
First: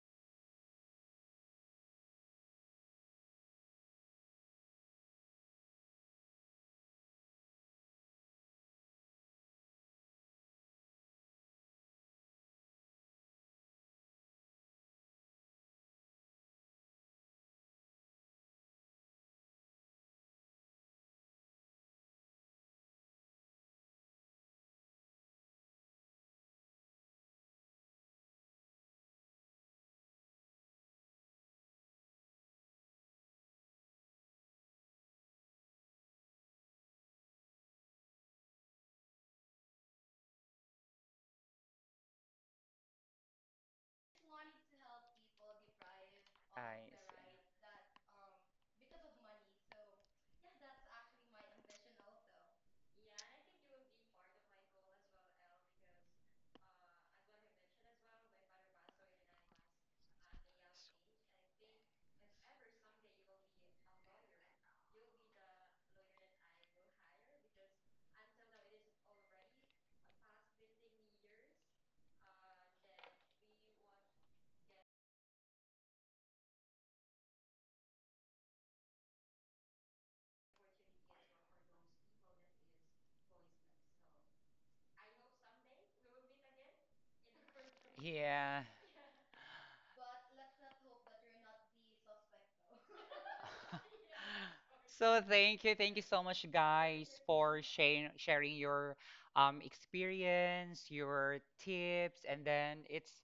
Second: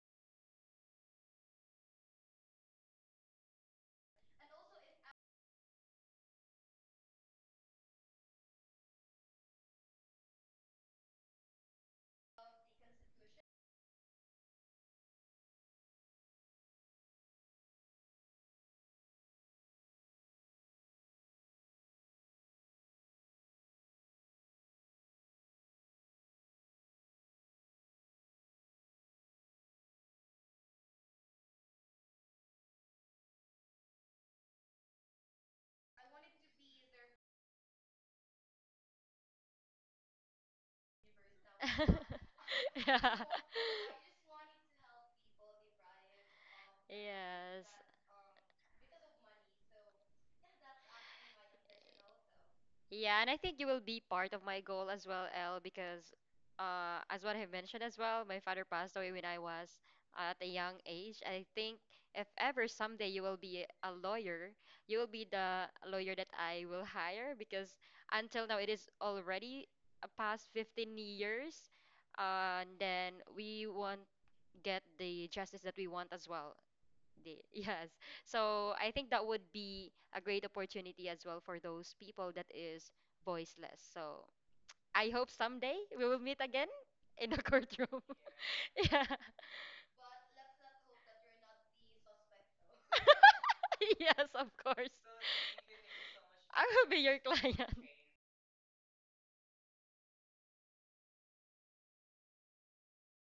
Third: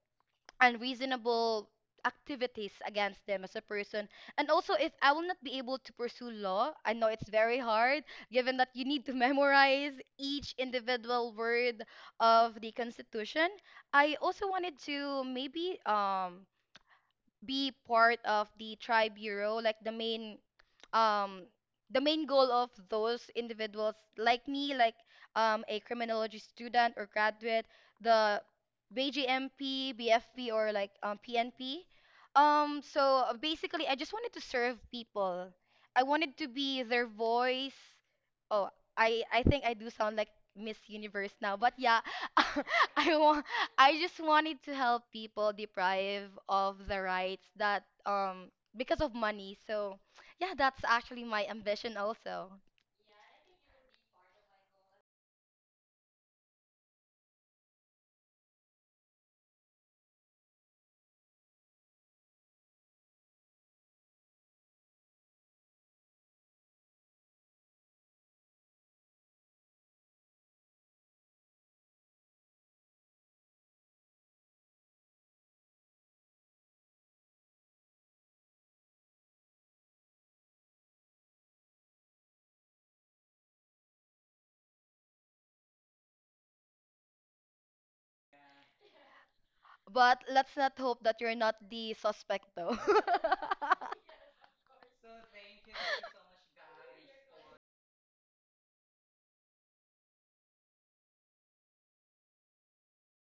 Speaker 3: unreasonable activities against them as a person. And also if I will not be able to pursue law, I know it's very hard, given that you need to memorize each individual word of the constitution. I also wanted to maybe be part of the tri bureau, like the main, um goal of those individuals like me, like a criminology student or graduate, the BJMP, or like PNP. So basically I just wanted to serve people. I wanted to be their voice. Oh, I think I do sound like Miss Universe now. But yeah,
Speaker 2: Yeah.
Speaker 3: I want I just wanted to help people deprive
Speaker 1: I
Speaker 3: of the rights
Speaker 2: Yes.
Speaker 3: that, because of money. So yeah, that's actually my ambition also.
Speaker 2: Yeah, and I think you will be part of my goal as well, Elle, because as what I have mentioned as well, my father passed away when I was at a young age. I think if ever someday you will be a lawyer, you will be the lawyer that I will hire because until now it is already past 15 years, and then we won't get the justice that we want as well. They, yes. So I think that would be a great opportunity as well for those people that is voiceless. So I hope someday we will meet again in the courtroom.
Speaker 1: see. Yeah.
Speaker 2: Yeah.
Speaker 3: But let's not hope that you're not the suspect though.
Speaker 2: Yes, of course.
Speaker 1: So thank you so much,
Speaker 2: I will be
Speaker 1: guys,
Speaker 2: your
Speaker 1: for
Speaker 2: client.
Speaker 1: sharing sharing your experience, your tips, and then it's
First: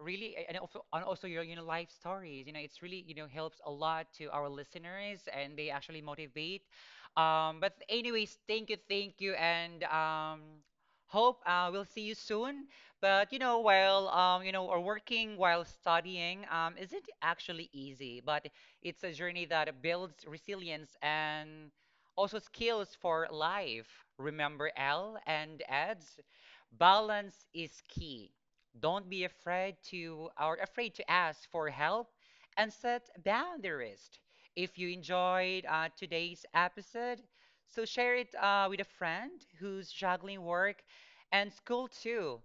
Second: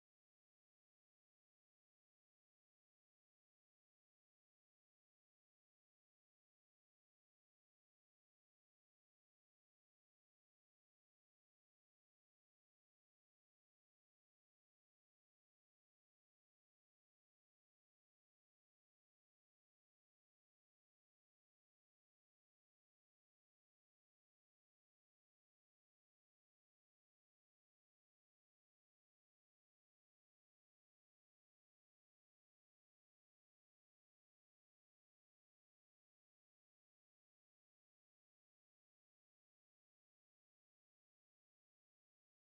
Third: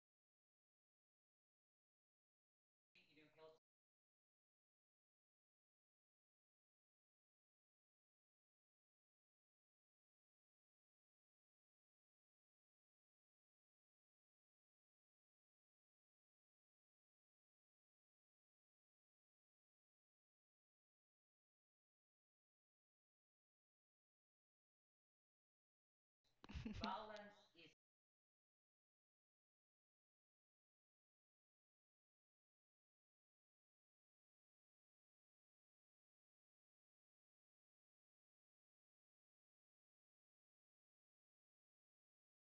Speaker 1: really and also your, you know, life stories, you know, it's really, you know, helps a lot to our listeners, and they actually motivate. But anyways, thank you, thank you, and hope we'll see you soon. But you know, while you know, or working while studying isn't actually easy, but it's a journey that builds resilience and also skills for life. Remember, L and adds balance is key. Don't be afraid to or afraid to ask for help and set boundaries. If you enjoyed today's episode, so share it with a friend who's juggling work and school too.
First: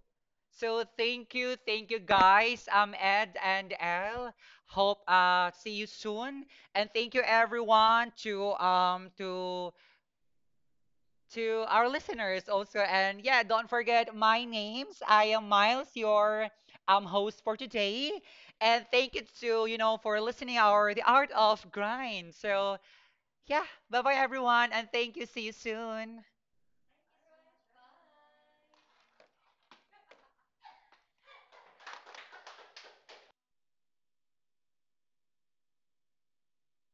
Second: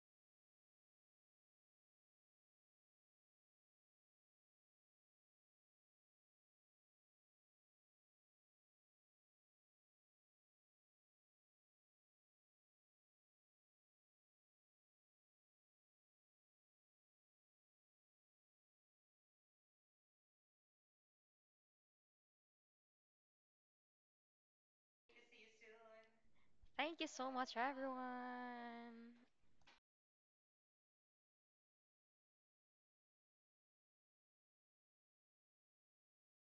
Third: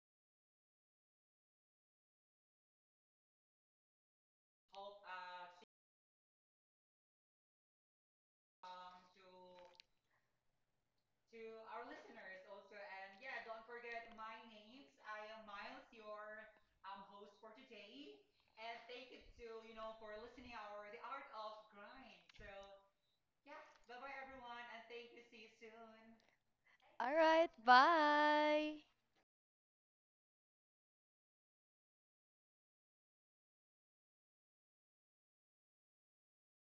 Speaker 1: So thank you, thank you, guys. I'm Ed and Elle. Hope see you soon. And thank you everyone to to our listeners also. And yeah, don't forget my names. I am Miles, your host for today. And thank you to, you know, for listening our The Art of Grind. So yeah, bye-bye everyone, and thank you. See you soon.
Speaker 2: Thank you
Speaker 3: All
Speaker 2: so
Speaker 3: right,
Speaker 2: much,
Speaker 3: bye.
Speaker 2: everyone.